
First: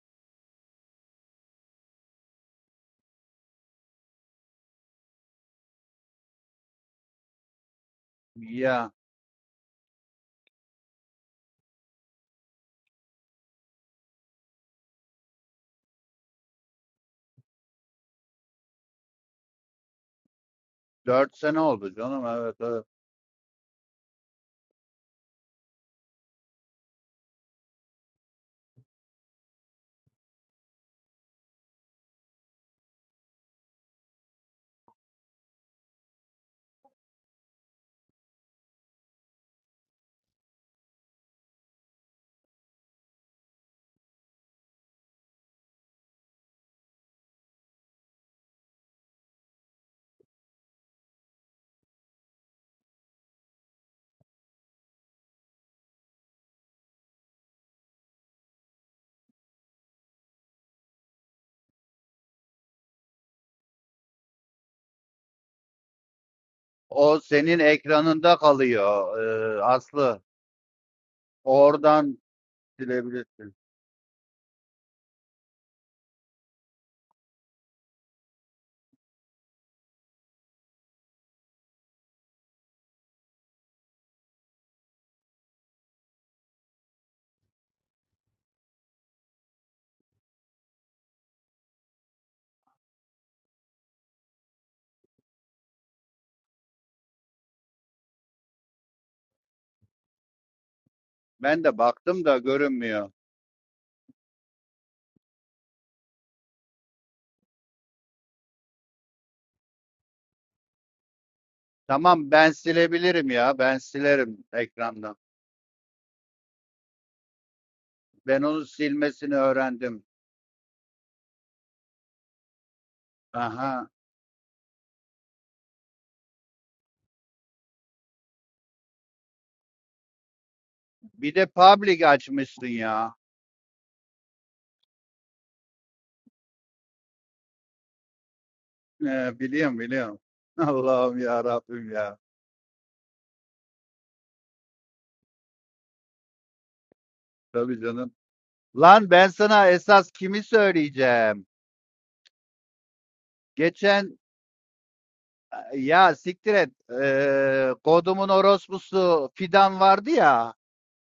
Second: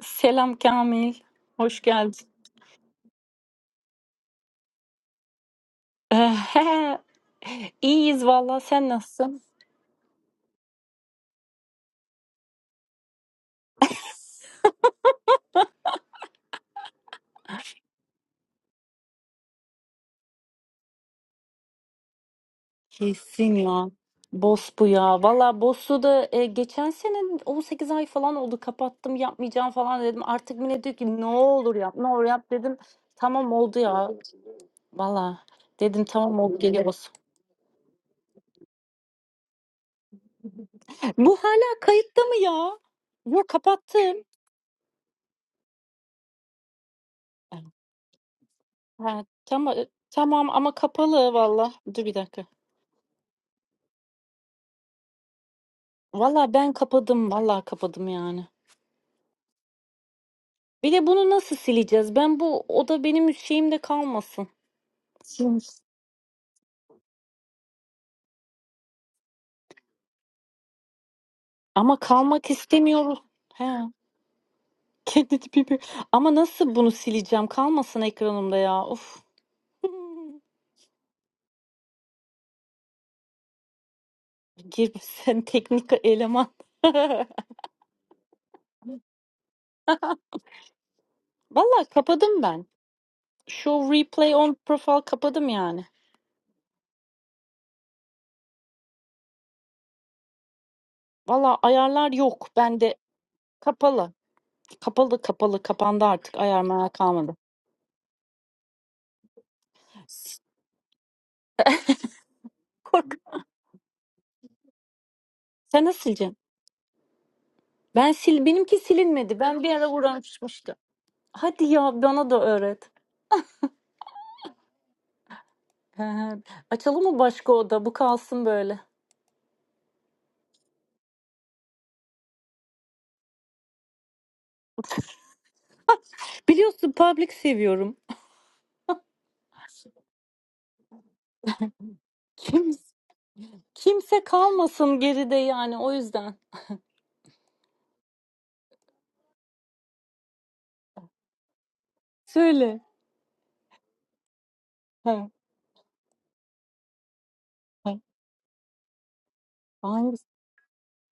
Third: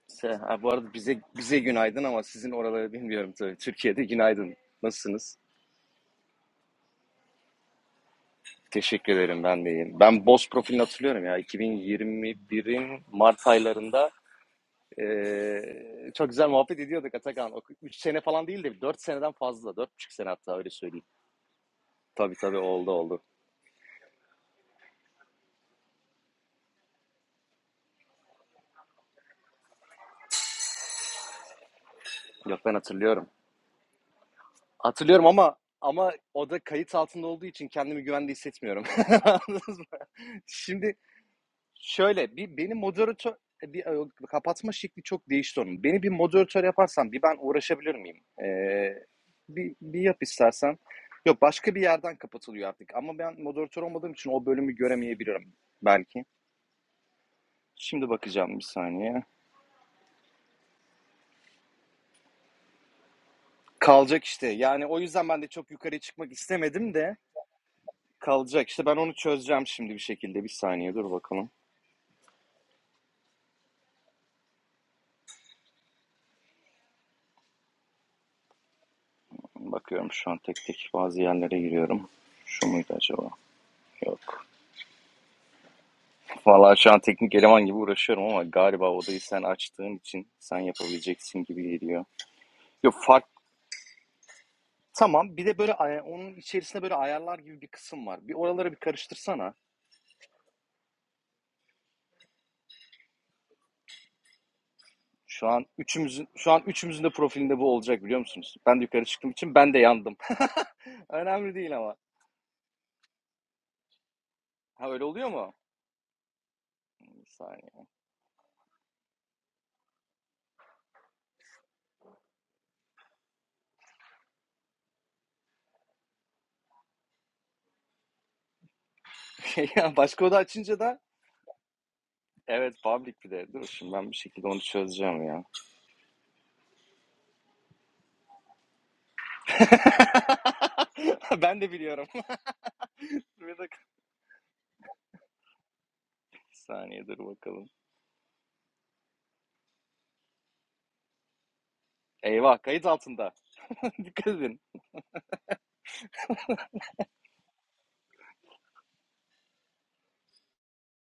Selam
Ha, bu arada
Kamil.
bize bize
Hoş
günaydın ama
geldin.
sizin oraları bilmiyorum tabii. Türkiye'de günaydın. Nasılsınız?
(laughs) Ehe, İyiyiz valla sen
Ya
Teşekkür
nasılsın?
ederim ben de iyiyim. Ben Boz profilini hatırlıyorum ya. 2021'in Mart aylarında eee, çok güzel muhabbet ediyorduk Atakan. 3 sene falan değil de 4 seneden fazla. dört buçuk sene hatta öyle söyleyeyim.
4 sene oldu canım
Tabii
evet.
tabii
evet.
oldu oldu.
Kesin ya. Boss bu ya. Valla Boss'u da e, geçen sene 18 ay falan oldu kapattım yapmayacağım falan dedim. Artık Mine diyor ki ne olur yap ne olur yap
Yok ben
dedim.
hatırlıyorum.
Tamam oldu ya.
Hatırlıyorum
Valla.
ama
Dedim
ama
tamam
o da
oldu
kayıt
geliyoruz.
altında olduğu için kendimi güvende hissetmiyorum. (laughs) Anladınız mı? Şimdi
Bu hala kayıtta mı
Şöyle bir beni
ya?
moderatör
Yok
e, bir e,
kapattım.
kapatma şekli çok değişti onun. Beni bir moderatör yaparsan bir ben uğraşabilir miyim? Ee,
Ha,
bir,
tamam, e,
bir yap
tamam ama
istersen.
kapalı
Yok
valla.
başka bir
Dur bir
yerden
dakika.
kapatılıyor artık. Ama ben moderatör olmadığım için o bölümü göremeyebilirim belki.
Valla ben kapadım. Valla kapadım
Şimdi
yani.
bakacağım bir saniye.
Bir de bunu nasıl sileceğiz? Ben bu oda benim şeyimde
Kalacak
kalmasın.
işte. Yani o yüzden ben de
Silmiş.
çok yukarı çıkmak istemedim de
O senin ekranında
kalacak. İşte ben onu
kalıyor e,
çözeceğim şimdi bir
Aslı.
şekilde. Bir saniye dur bakalım.
Ama
Oradan
kalmak istemiyorum.
silebilirsin.
He. Kendi tipimi. Ama nasıl bunu sileceğim? Kalmasın ekranımda ya. Of.
Bakıyorum şu an
(laughs)
tek tek bazı yerlere giriyorum. Şu muydu acaba? Yok.
Gir sen teknik eleman.
Valla şu an teknik
(laughs)
eleman gibi uğraşıyorum ama galiba odayı sen açtığın için sen yapabileceksin gibi
Valla
geliyor.
kapadım ben.
Yok fark
Show replay on profile
tamam bir
kapadım
de böyle
yani.
ay- onun içerisinde böyle ayarlar gibi bir kısım var. Bir oraları bir karıştırsana.
Valla
Ben de
ayarlar
baktım da
yok. Bende
görünmüyor.
kapalı. Kapalı
Şu
kapalı
an
kapandı
üçümüzün
artık.
şu
Ayar
an
meğer
üçümüzün de
kalmadı.
profilinde bu olacak biliyor musunuz? Ben de yukarı çıktığım için ben de yandım. (laughs) Önemli değil ama.
Tamam ben
Kork.
silebilirim ya ben silerim
Ha öyle
ekrandan.
oluyor mu?
Sen nasıl sileceksin?
Bir saniye.
Ben sil
Ben onu
benimki
silmesini
silinmedi. Ben bir ara
öğrendim.
uğraşmıştım. Hadi ya bana da öğret.
Aha.
He he. Açalım mı başka oda? Bu kalsın böyle.
(laughs) ya başka oda açınca da
Bir de public açmışsın
evet
ya
public bir de. Dur şimdi ben bir şekilde onu çözeceğim ya.
Biliyorsun public seviyorum.
He, biliyorum biliyorum. (laughs) Allah'ım
(laughs)
ya
ben de
Rabbim
biliyorum.
ya.
Kim,
(laughs) bir dakika.
kimse kalmasın geride yani o yüzden.
Bir saniye dur bakalım.
Tabii canım. Lan ben sana esas kimi söyleyeceğim?
Eyvah
Söyle.
kayıt altında. (laughs)
Geçen
Dikkat edin.
Ha,
ya siktir et. Ee,
ha.
kodumun orospusu Fidan vardı
Hangisi?
ya.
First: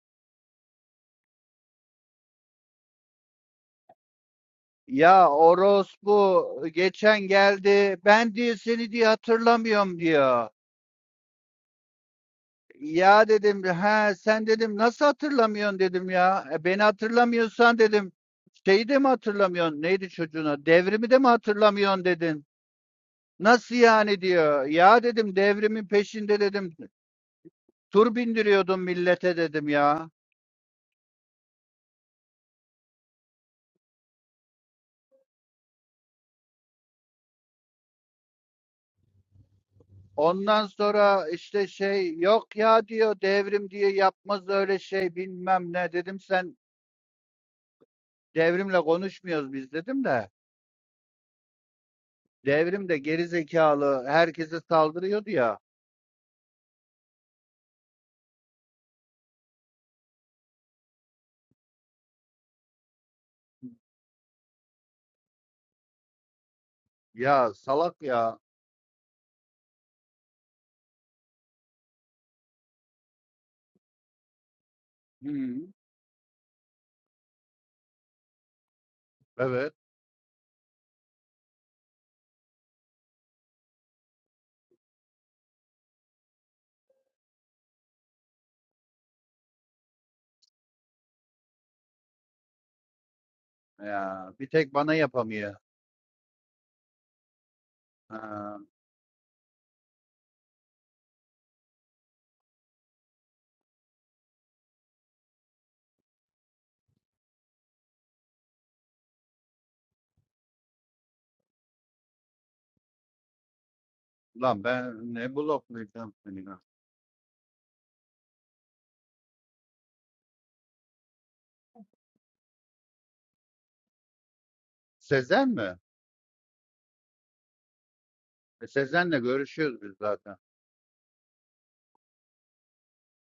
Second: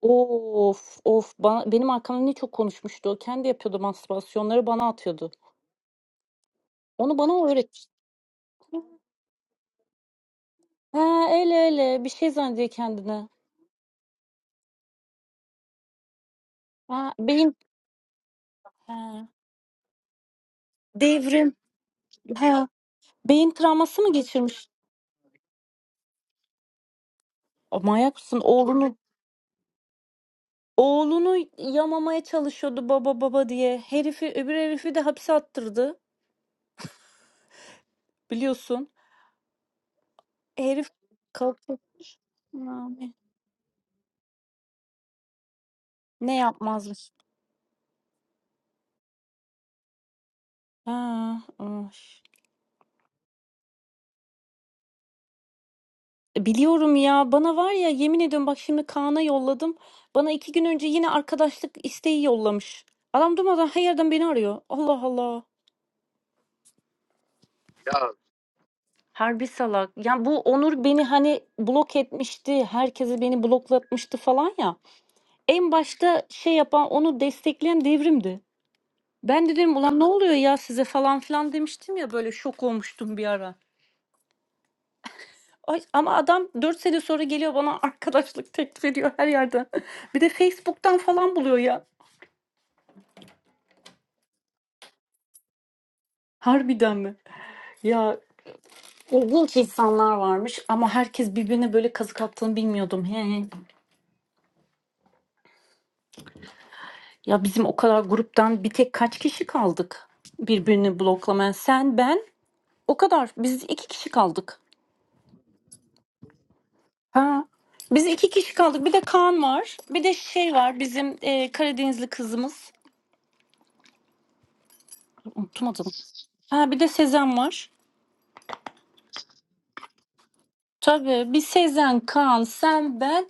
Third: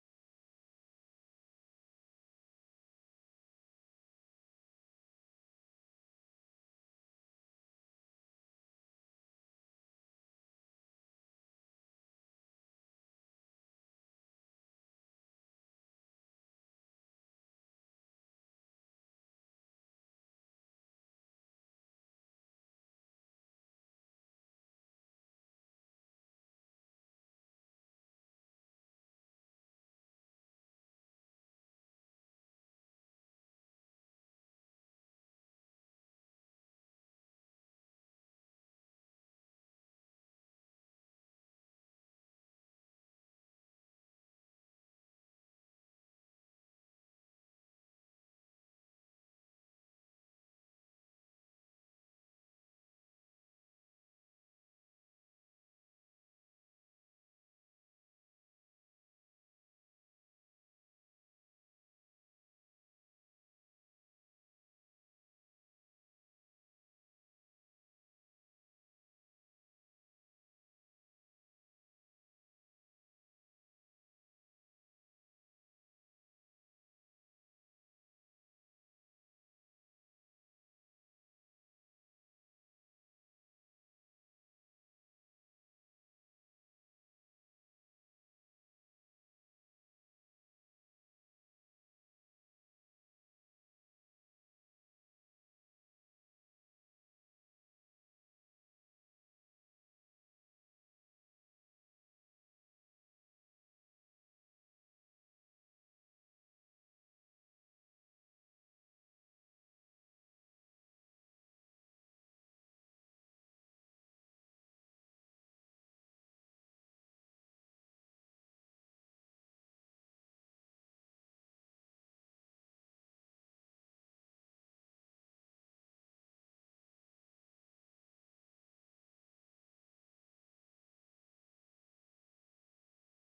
Of, of. Bana, benim arkamdan ne çok konuşmuştu o. Kendi yapıyordu mastürbasyonları bana
Ya
atıyordu.
orospu
Onu
geçen
bana o öğretmişti.
geldi. Ben diye seni diye hatırlamıyorum diyor.
Ha, öyle öyle. Bir şey zannediyor kendini.
Ya dedim he sen dedim nasıl hatırlamıyorsun dedim ya. E, beni
Ha, beyin
hatırlamıyorsan dedim şeyi de mi
ha,
hatırlamıyorsun? Neydi çocuğuna? Devrimi de mi
devrim.
hatırlamıyorsun dedin?
Ha, beyin
Nasıl
travması mı
yani diyor.
geçirmiş?
Ya dedim devrimin peşinde dedim.
O, manyak
Tur
mısın?
bindiriyordum
Oğlunu
millete dedim ya.
oğlunu yamamaya çalışıyordu baba baba diye. Herifi öbür herifi de hapse attırdı. Biliyorsun.
Ondan
Herif
sonra işte
kalktı.
şey yok ya diyor devrim diye yapmaz öyle şey bilmem ne dedim
Ne
sen
yapmazmış?
devrimle konuşmuyoruz biz dedim de
Ha, ay.
devrim de geri zekalı herkese saldırıyordu ya.
Biliyorum ya bana var ya yemin ediyorum bak şimdi Kaan'a yolladım. Bana iki gün önce yine arkadaşlık isteği yollamış. Adam durmadan her yerden beni arıyor. Allah Allah.
Ya salak ya.
Harbi salak. Ya bu Onur beni hani blok etmişti. Herkesi beni bloklatmıştı falan ya.
Hı,
En başta şey yapan onu destekleyen devrimdi. Ben de
evet.
dedim ulan ne oluyor ya size falan filan demiştim ya böyle şok olmuştum bir ara. Ay, ama adam 4 sene sonra geliyor bana (laughs) arkadaşlık teklif ediyor her yerden. (laughs) Bir de Facebook'tan falan buluyor ya.
Ya bir tek bana yapamıyor.
Harbiden mi? Ya
Ha,
ilginç insanlar varmış ama herkes birbirine böyle kazık attığını bilmiyordum. He he. Ya bizim o kadar gruptan bir tek kaç kişi kaldık? Birbirini bloklamayan sen, ben o kadar. Biz iki kişi kaldık.
lan ben ne bloklayacağım seni lan.
Ha. Biz iki kişi kaldık. Bir de Kaan var. Bir de şey var bizim e, Karadenizli kızımız.
Sezen
Unuttum
mi?
adını. Ha bir de Sezen var.
E, Sezen'le görüşüyoruz biz zaten.
Tabii bir Sezen, Kaan, sen, ben.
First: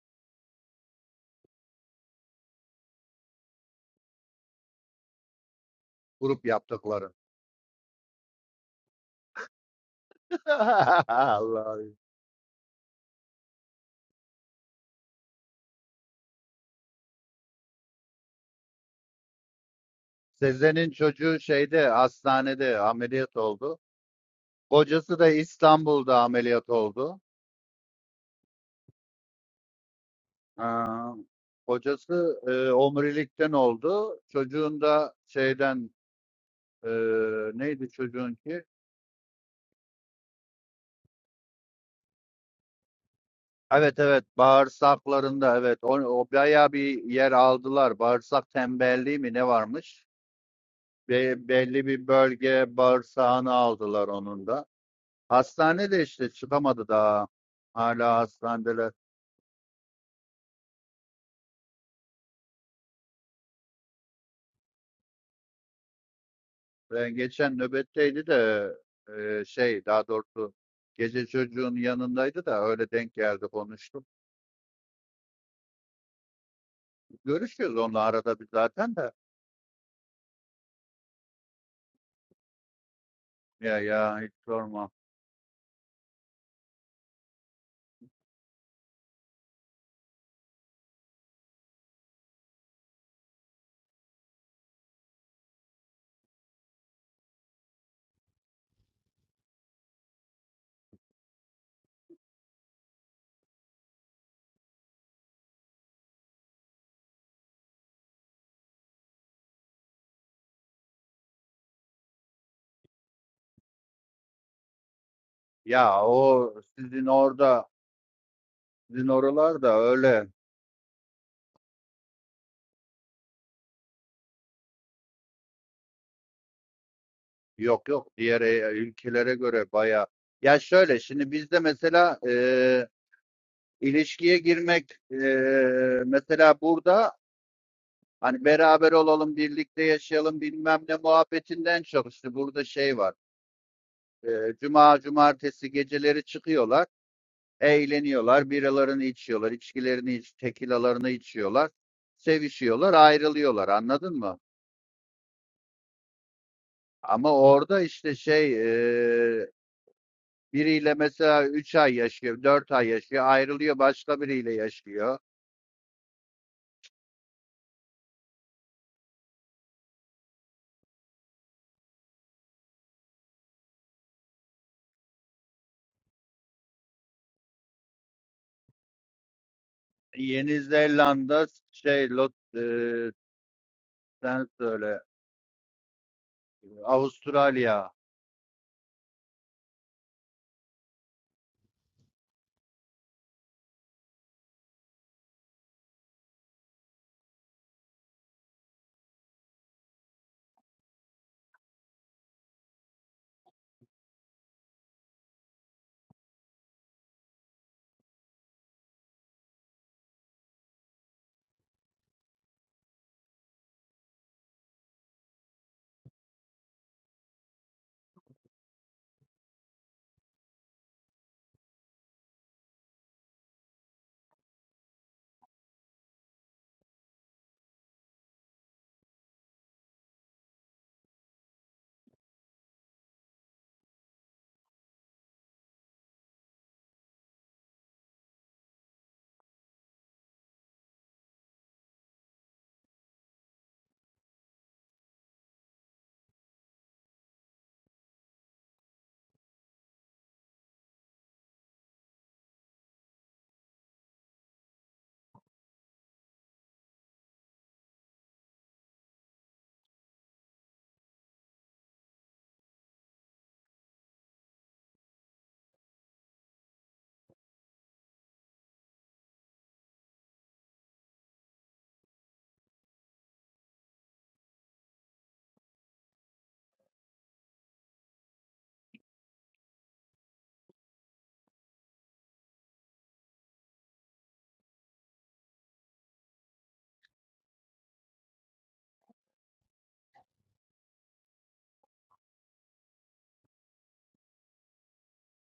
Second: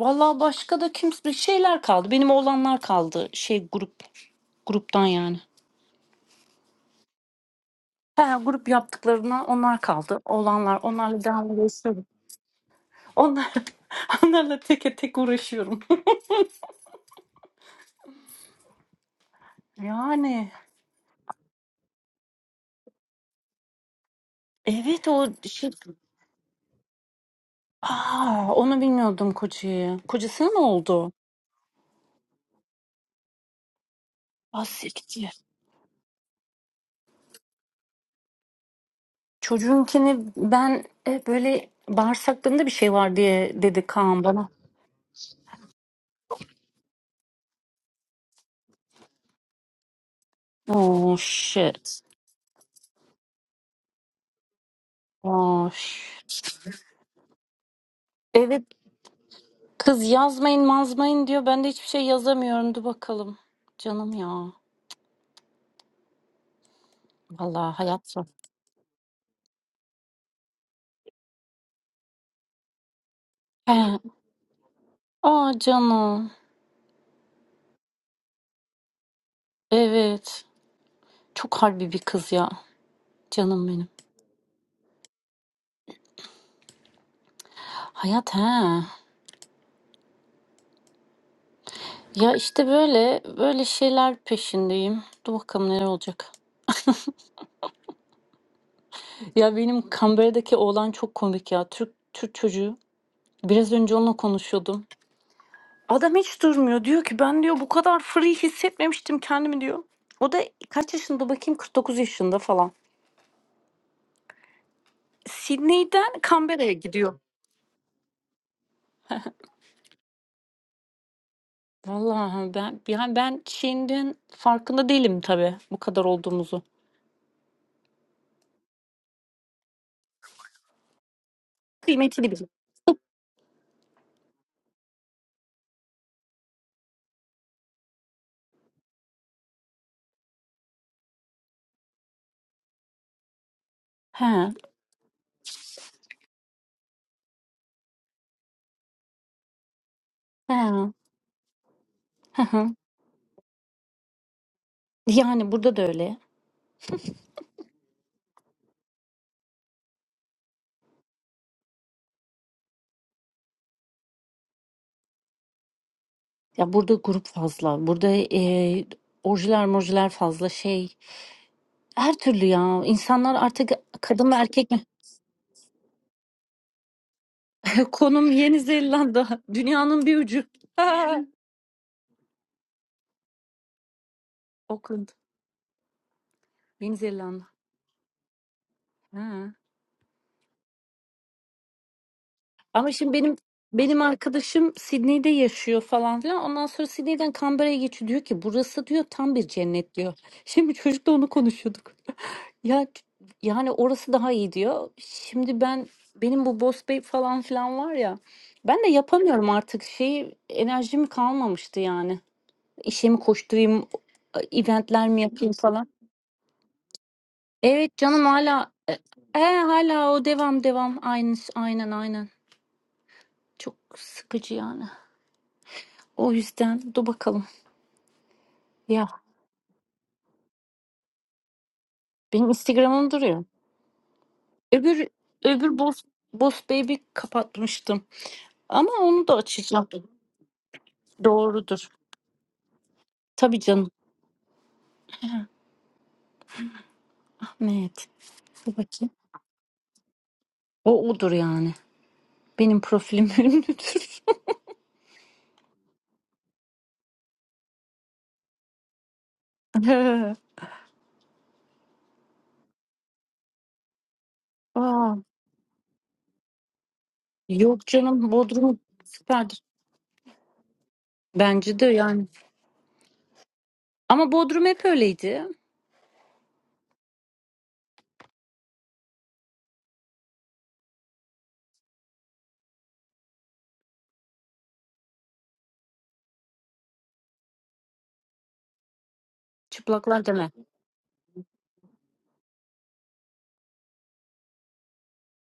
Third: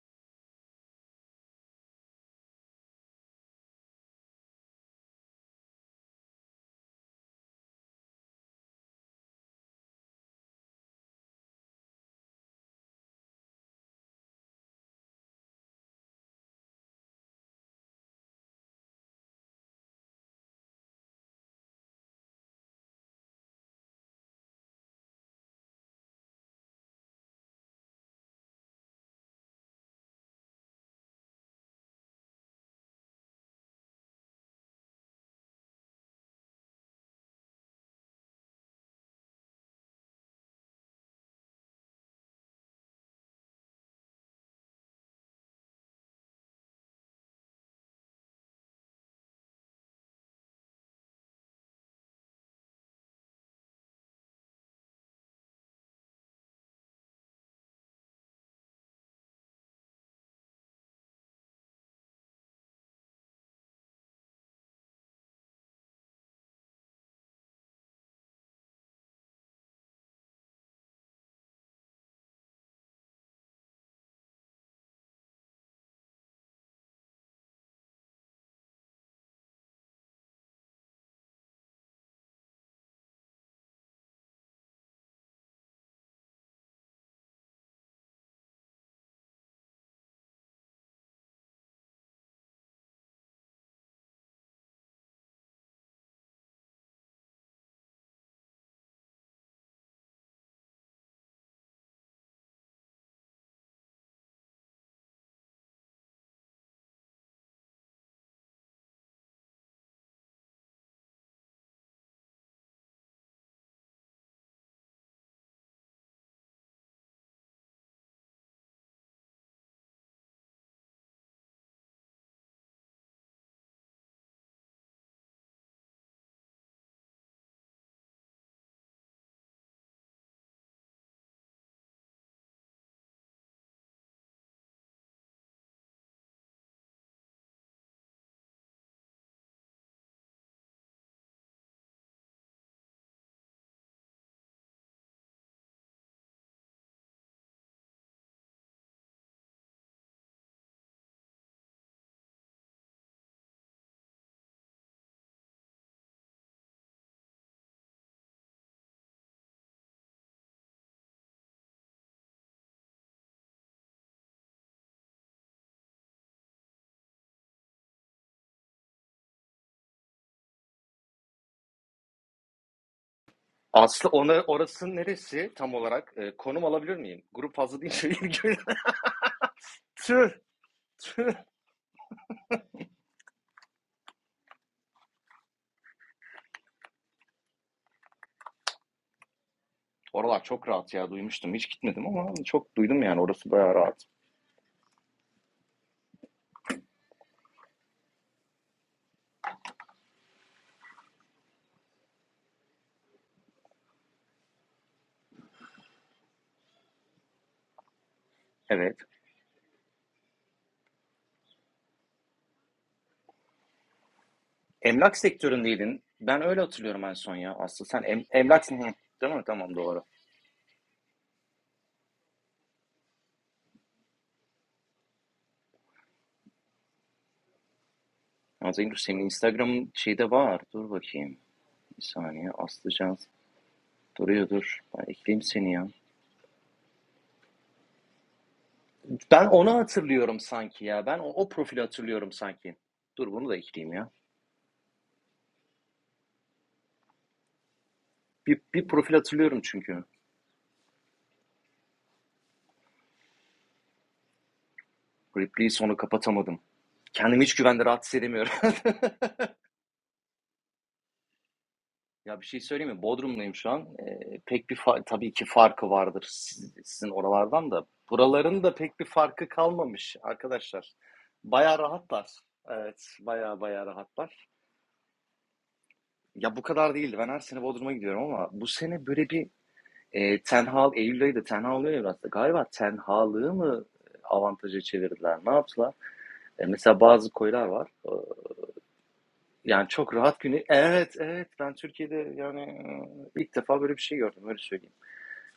Vallahi başka da kimse şeyler kaldı. Benim oğlanlar kaldı şey grup gruptan yani.
Grup yaptıkların.
He, grup yaptıklarına onlar kaldı. Olanlar.
(laughs)
Onlarla devam
Allah'ım.
uğraşıyorum. Onlar, (laughs) onlarla teke tek uğraşıyorum. (laughs) Yani
Sezen'in çocuğu şeyde hastanede ameliyat oldu.
evet
Kocası
o
da
şey...
İstanbul'da ameliyat oldu.
Aa, onu bilmiyordum kocayı. Kocasına ne oldu?
Aa, kocası e, omurilikten oldu.
Ah
Çocuğun da
siktir.
şeyden e, neydi çocuğun ki?
Çocuğunkini ben e, böyle bağırsaklarında bir şey var diye dedi
Evet
Kaan
evet
bana.
bağırsaklarında evet o, o bayağı bir yer aldılar. Bağırsak tembelliği mi ne varmış?
Oh
Be- belli
shit.
bir bölge bağırsağını aldılar onun da.
Oh
Hastane de işte
shit.
çıkamadı daha. Hala
Evet
hastanedeler.
kız yazmayın mazmayın diyor. Ben de hiçbir şey yazamıyorum. Dur bakalım. Canım ya.
Ben geçen
Vallahi hayat zor.
nöbetteydi de e, şey daha doğrusu gece çocuğun yanındaydı da öyle denk geldi
He,
konuştuk.
Aa canım.
Görüşüyoruz onunla arada bir zaten de.
Evet. Çok harbi bir kız ya. Canım
Ya
benim.
ya hiç sorma.
Hayat he. Ya işte böyle böyle şeyler peşindeyim. Dur bakalım neler olacak. Ya benim Canberra'daki oğlan çok komik ya. Türk Türk çocuğu. Biraz önce onunla konuşuyordum. Adam hiç durmuyor. Diyor ki ben diyor bu kadar free hissetmemiştim kendimi diyor. O da kaç yaşında bakayım 49 yaşında falan.
Ya
Sydney'den
o
Canberra'ya
sizin
gidiyor.
orada sizin oralarda öyle
Vallahi ben yani ben Çin'den farkında değilim tabii bu kadar olduğumuzu.
yok yok diğer e- ülkelere göre baya. Ya şöyle şimdi bizde mesela
kıymetini bilin.
e, ilişkiye girmek e, mesela burada Hani beraber olalım, birlikte yaşayalım bilmem ne muhabbetinden çok işte burada şey var.
He,
E, Cuma, cumartesi geceleri çıkıyorlar, eğleniyorlar, biralarını içiyorlar, içkilerini, iç,
he,
tekilalarını içiyorlar,
he, he.
sevişiyorlar, ayrılıyorlar anladın mı?
Yani burada da öyle.
Ama orada işte şey e, biriyle mesela 3 ay yaşıyor, 4 ay yaşıyor, ayrılıyor başka biriyle yaşıyor.
Ya burada grup fazla. Burada e, orjiler morjiler fazla şey. Her türlü ya. İnsanlar artık
Aslı
kadın
ona,
mı erkek mi?
orası neresi tam olarak? Ee, konum alabilir miyim? Grup fazla
(laughs)
deyince
Konum
ilgimi.
Yeni Zelanda.
(laughs)
Dünyanın bir
tüh
ucu. (laughs)
Yeni
Ha,
tüh.
Zelanda şey Lot, e, sen söyle
Auckland. Yeni Zelanda.
Avustralya
Ha.
Oralar çok rahat ya duymuştum. Hiç gitmedim ama çok
Ama
duydum
şimdi
yani
benim
orası bayağı
benim
rahat.
arkadaşım Sydney'de yaşıyor falan filan. Ondan sonra Sydney'den Canberra'ya geçiyor. Diyor ki burası diyor tam bir cennet diyor. Şimdi çocukla onu konuşuyorduk. Ya, ç yani, orası daha iyi diyor. Şimdi ben benim bu Boss Bosbey falan filan var ya, ben de
Evet.
yapamıyorum artık şeyi, enerjim kalmamıştı yani. İşe mi koşturayım, event'ler
Emlak
mi yapayım falan.
sektöründeydin. Ben öyle hatırlıyorum en son ya Aslı.
Evet
Sen em,
canım hala
emlaksın hı.
e
değil
he,
mi? Tamam doğru.
hâlâ o devam devam. Aynı aynen, aynen. Çok sıkıcı yani. O yüzden dur bakalım.
Ama Zengur
Ya,
senin Instagram'ın şeyde var. Dur bakayım. Bir
benim
saniye
Instagram'ım
Aslıcan.
duruyor.
Duruyor dur. Ben
Öbür
ekleyeyim seni
öbür
ya.
Boss Boss Baby kapatmıştım ama onu da
Ben onu
açacağım.
hatırlıyorum sanki ya. Ben o, o profili
Doğrudur.
hatırlıyorum sanki. Dur bunu da
Tabii canım.
ekleyeyim ya.
Ha, Ahmet.
Bir,
Dur
bir
bakayım.
profil hatırlıyorum çünkü.
O odur yani. Benim profilim (laughs) ünlüdür.
Ripley'i sonu kapatamadım. Kendimi hiç güvende rahat hissedemiyorum.
(laughs)
(laughs) ya bir şey söyleyeyim mi? Bodrum'dayım şu an. Ee, pek bir fa-
Aa,
tabii ki farkı vardır siz- sizin oralardan
yok
da.
canım
Buraların da
Bodrum
pek bir farkı
süperdir.
kalmamış arkadaşlar.
Bence
Bayağı
de yani.
rahatlar. Evet, bayağı bayağı
Ama
rahatlar.
Bodrum hep öyleydi.
Ya bu kadar değildi. Ben her sene Bodrum'a gidiyorum ama bu sene böyle bir E, Ten Hag, Eylül ayı da Ten Hag oluyor ya biraz da. Galiba Ten Hag'lığı mı avantaja çevirdiler? Ne yaptılar? E, mesela bazı koylar var. E, yani çok
Çıplaklar
rahat
deme.
günü. Evet, evet. Ben Türkiye'de yani e, ilk defa böyle bir şey gördüm. Öyle söyleyeyim.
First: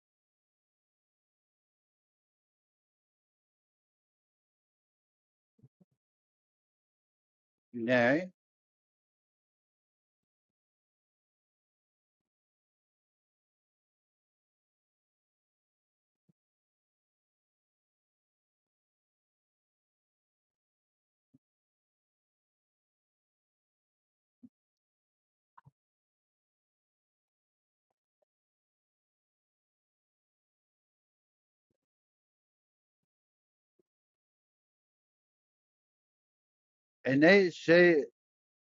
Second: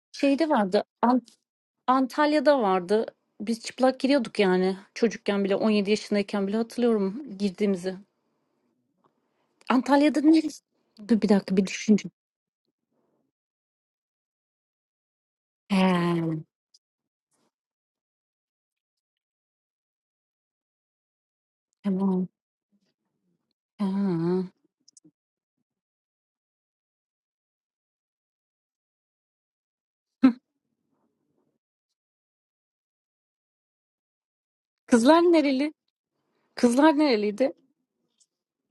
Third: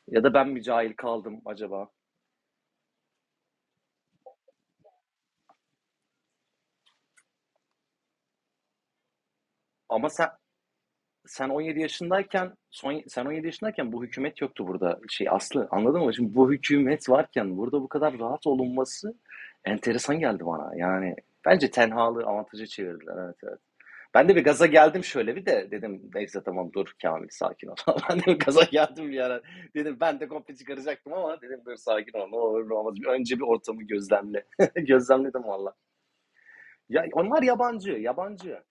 Ya da
Şeyde
ben mi
vardı.
cahil
An-
kaldım acaba?
Antalya'da vardı. Biz çıplak giriyorduk yani. Çocukken bile 17 yaşındayken bile hatırlıyorum girdiğimizi.
ne?
Ama
Antalya'da
sen
neresi? Dur bir
sen
dakika bir
17
düşüneceğim.
yaşındayken son sen 17 yaşındayken bu hükümet yoktu burada. Şey Aslı
He,
anladın mı? Şimdi bu hükümet varken burada bu kadar rahat olunması enteresan geldi bana. Yani bence tenhalığı
tamam.
avantaja çevirdiler. Evet,
Ha.
Ben de bir gaza geldim şöyle bir de dedim neyse tamam dur Kamil sakin ol. (laughs) ben de bir gaza geldim bir ara. Dedim ben de komple çıkaracaktım ama dedim dur sakin ol ne olur ne olmaz. Bir Önce bir ortamı gözlemle. (laughs)
Kızlar
Gözlemledim valla.
nereli? Kızlar
Ya
E
onlar
ne
nereliydi?
yabancı
şey
yabancı.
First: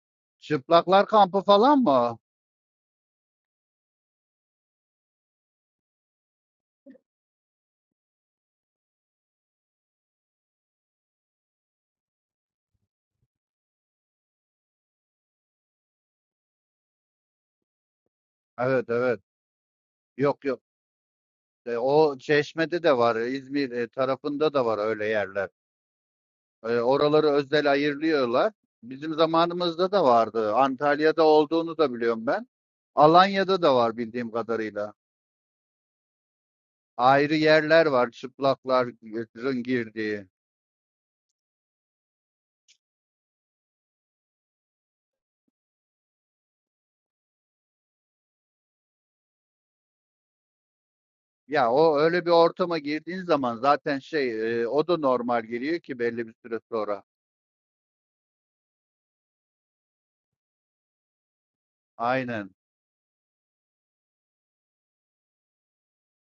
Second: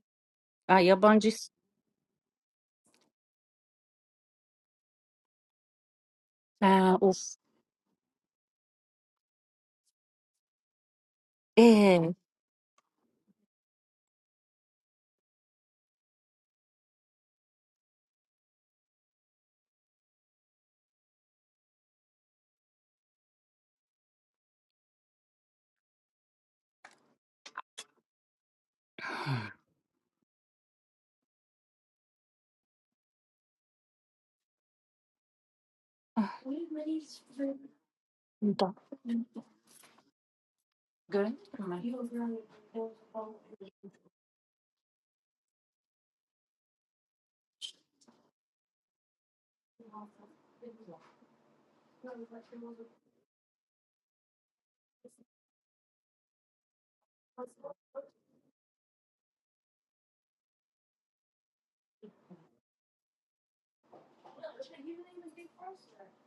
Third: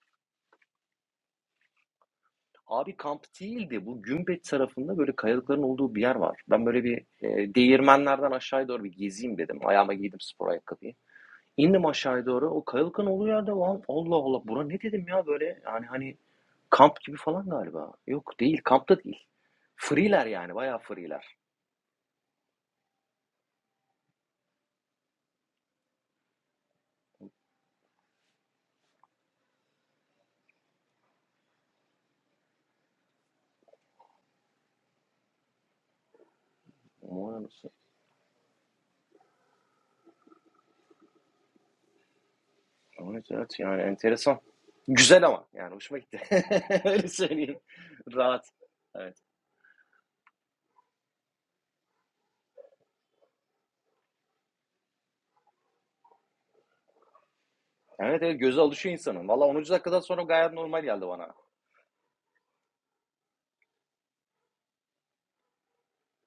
Ha,
çıplaklar
yabancı
kampı falan mı?
Abi kamp değildi. Bu Gümbet tarafında böyle kayalıkların olduğu bir yer var. Ben böyle
Aa,
bir
of.
e, değirmenlerden aşağıya doğru bir gezeyim dedim. Ayağıma giydim spor ayakkabıyı. İndim
Ee,
aşağıya doğru. O kayalıkın olduğu yerde lan Allah Allah bura ne dedim ya böyle yani hani kamp gibi falan galiba. Yok değil
Evet
kampta
evet.
değil. Free'ler
Yok
yani
yok.
bayağı free'ler.
E, o Çeşme'de de var. İzmir e, tarafında da var öyle yerler. E, oraları özel ayırıyorlar. Bizim zamanımızda da vardı. Antalya'da olduğunu da biliyorum ben. Alanya'da da var bildiğim kadarıyla.
ah,
Ayrı
Umarım-
yerler var
Burada.
çıplakların girdiği.
Göremiyorum mi? Yok,
Evet evet yani enteresan. Güzel ama yani hoşuma gitti. (laughs) Öyle söyleyeyim. Rahat. Evet.
Ya o öyle bir ortama girdiğin zaman zaten şey e, o da normal geliyor ki belli bir süre sonra.
Evet evet göze alışıyor insanın. Valla 10. dakikadan sonra gayet normal geldi bana.
Aynen.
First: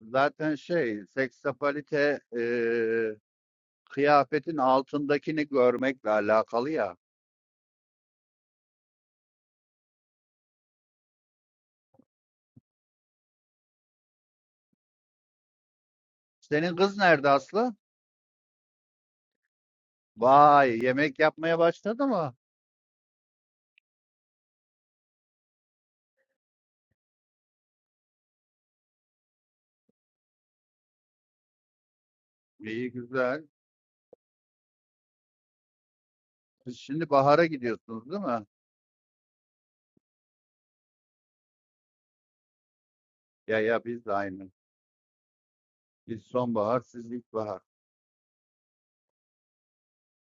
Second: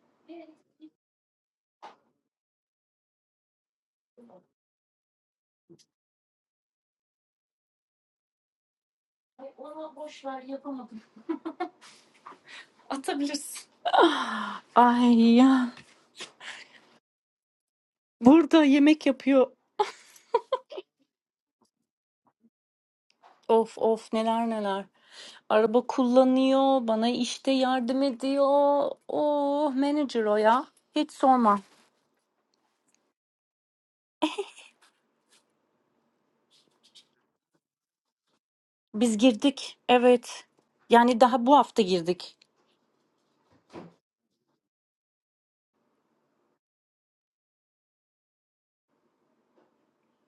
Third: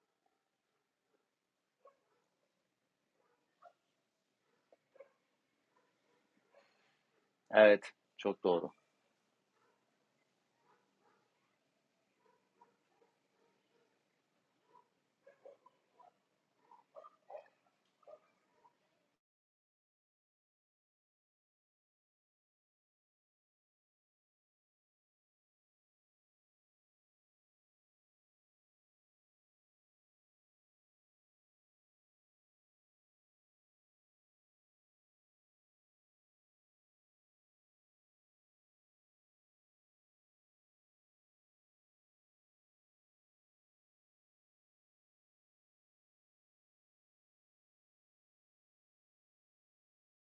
Zaten şey, seksapalite eee, kıyafetin altındakini görmekle alakalı ya.
Evet çok doğru.
onu boş ver yapamadım. Atabilirsin. Ah, Ay ya.
Senin kız nerede Aslı?
Burada yemek yapıyor.
Vay, yemek yapmaya başladı mı?
Of of neler neler. Araba kullanıyor, bana işte yardım ediyor. Oh manager o ya. Hiç sorma.
İyi güzel. Siz şimdi bahara gidiyorsunuz değil mi?
Biz girdik. Evet. Yani daha bu hafta girdik.
Ya ya biz de aynı. Biz sonbahar, siz ilkbahar.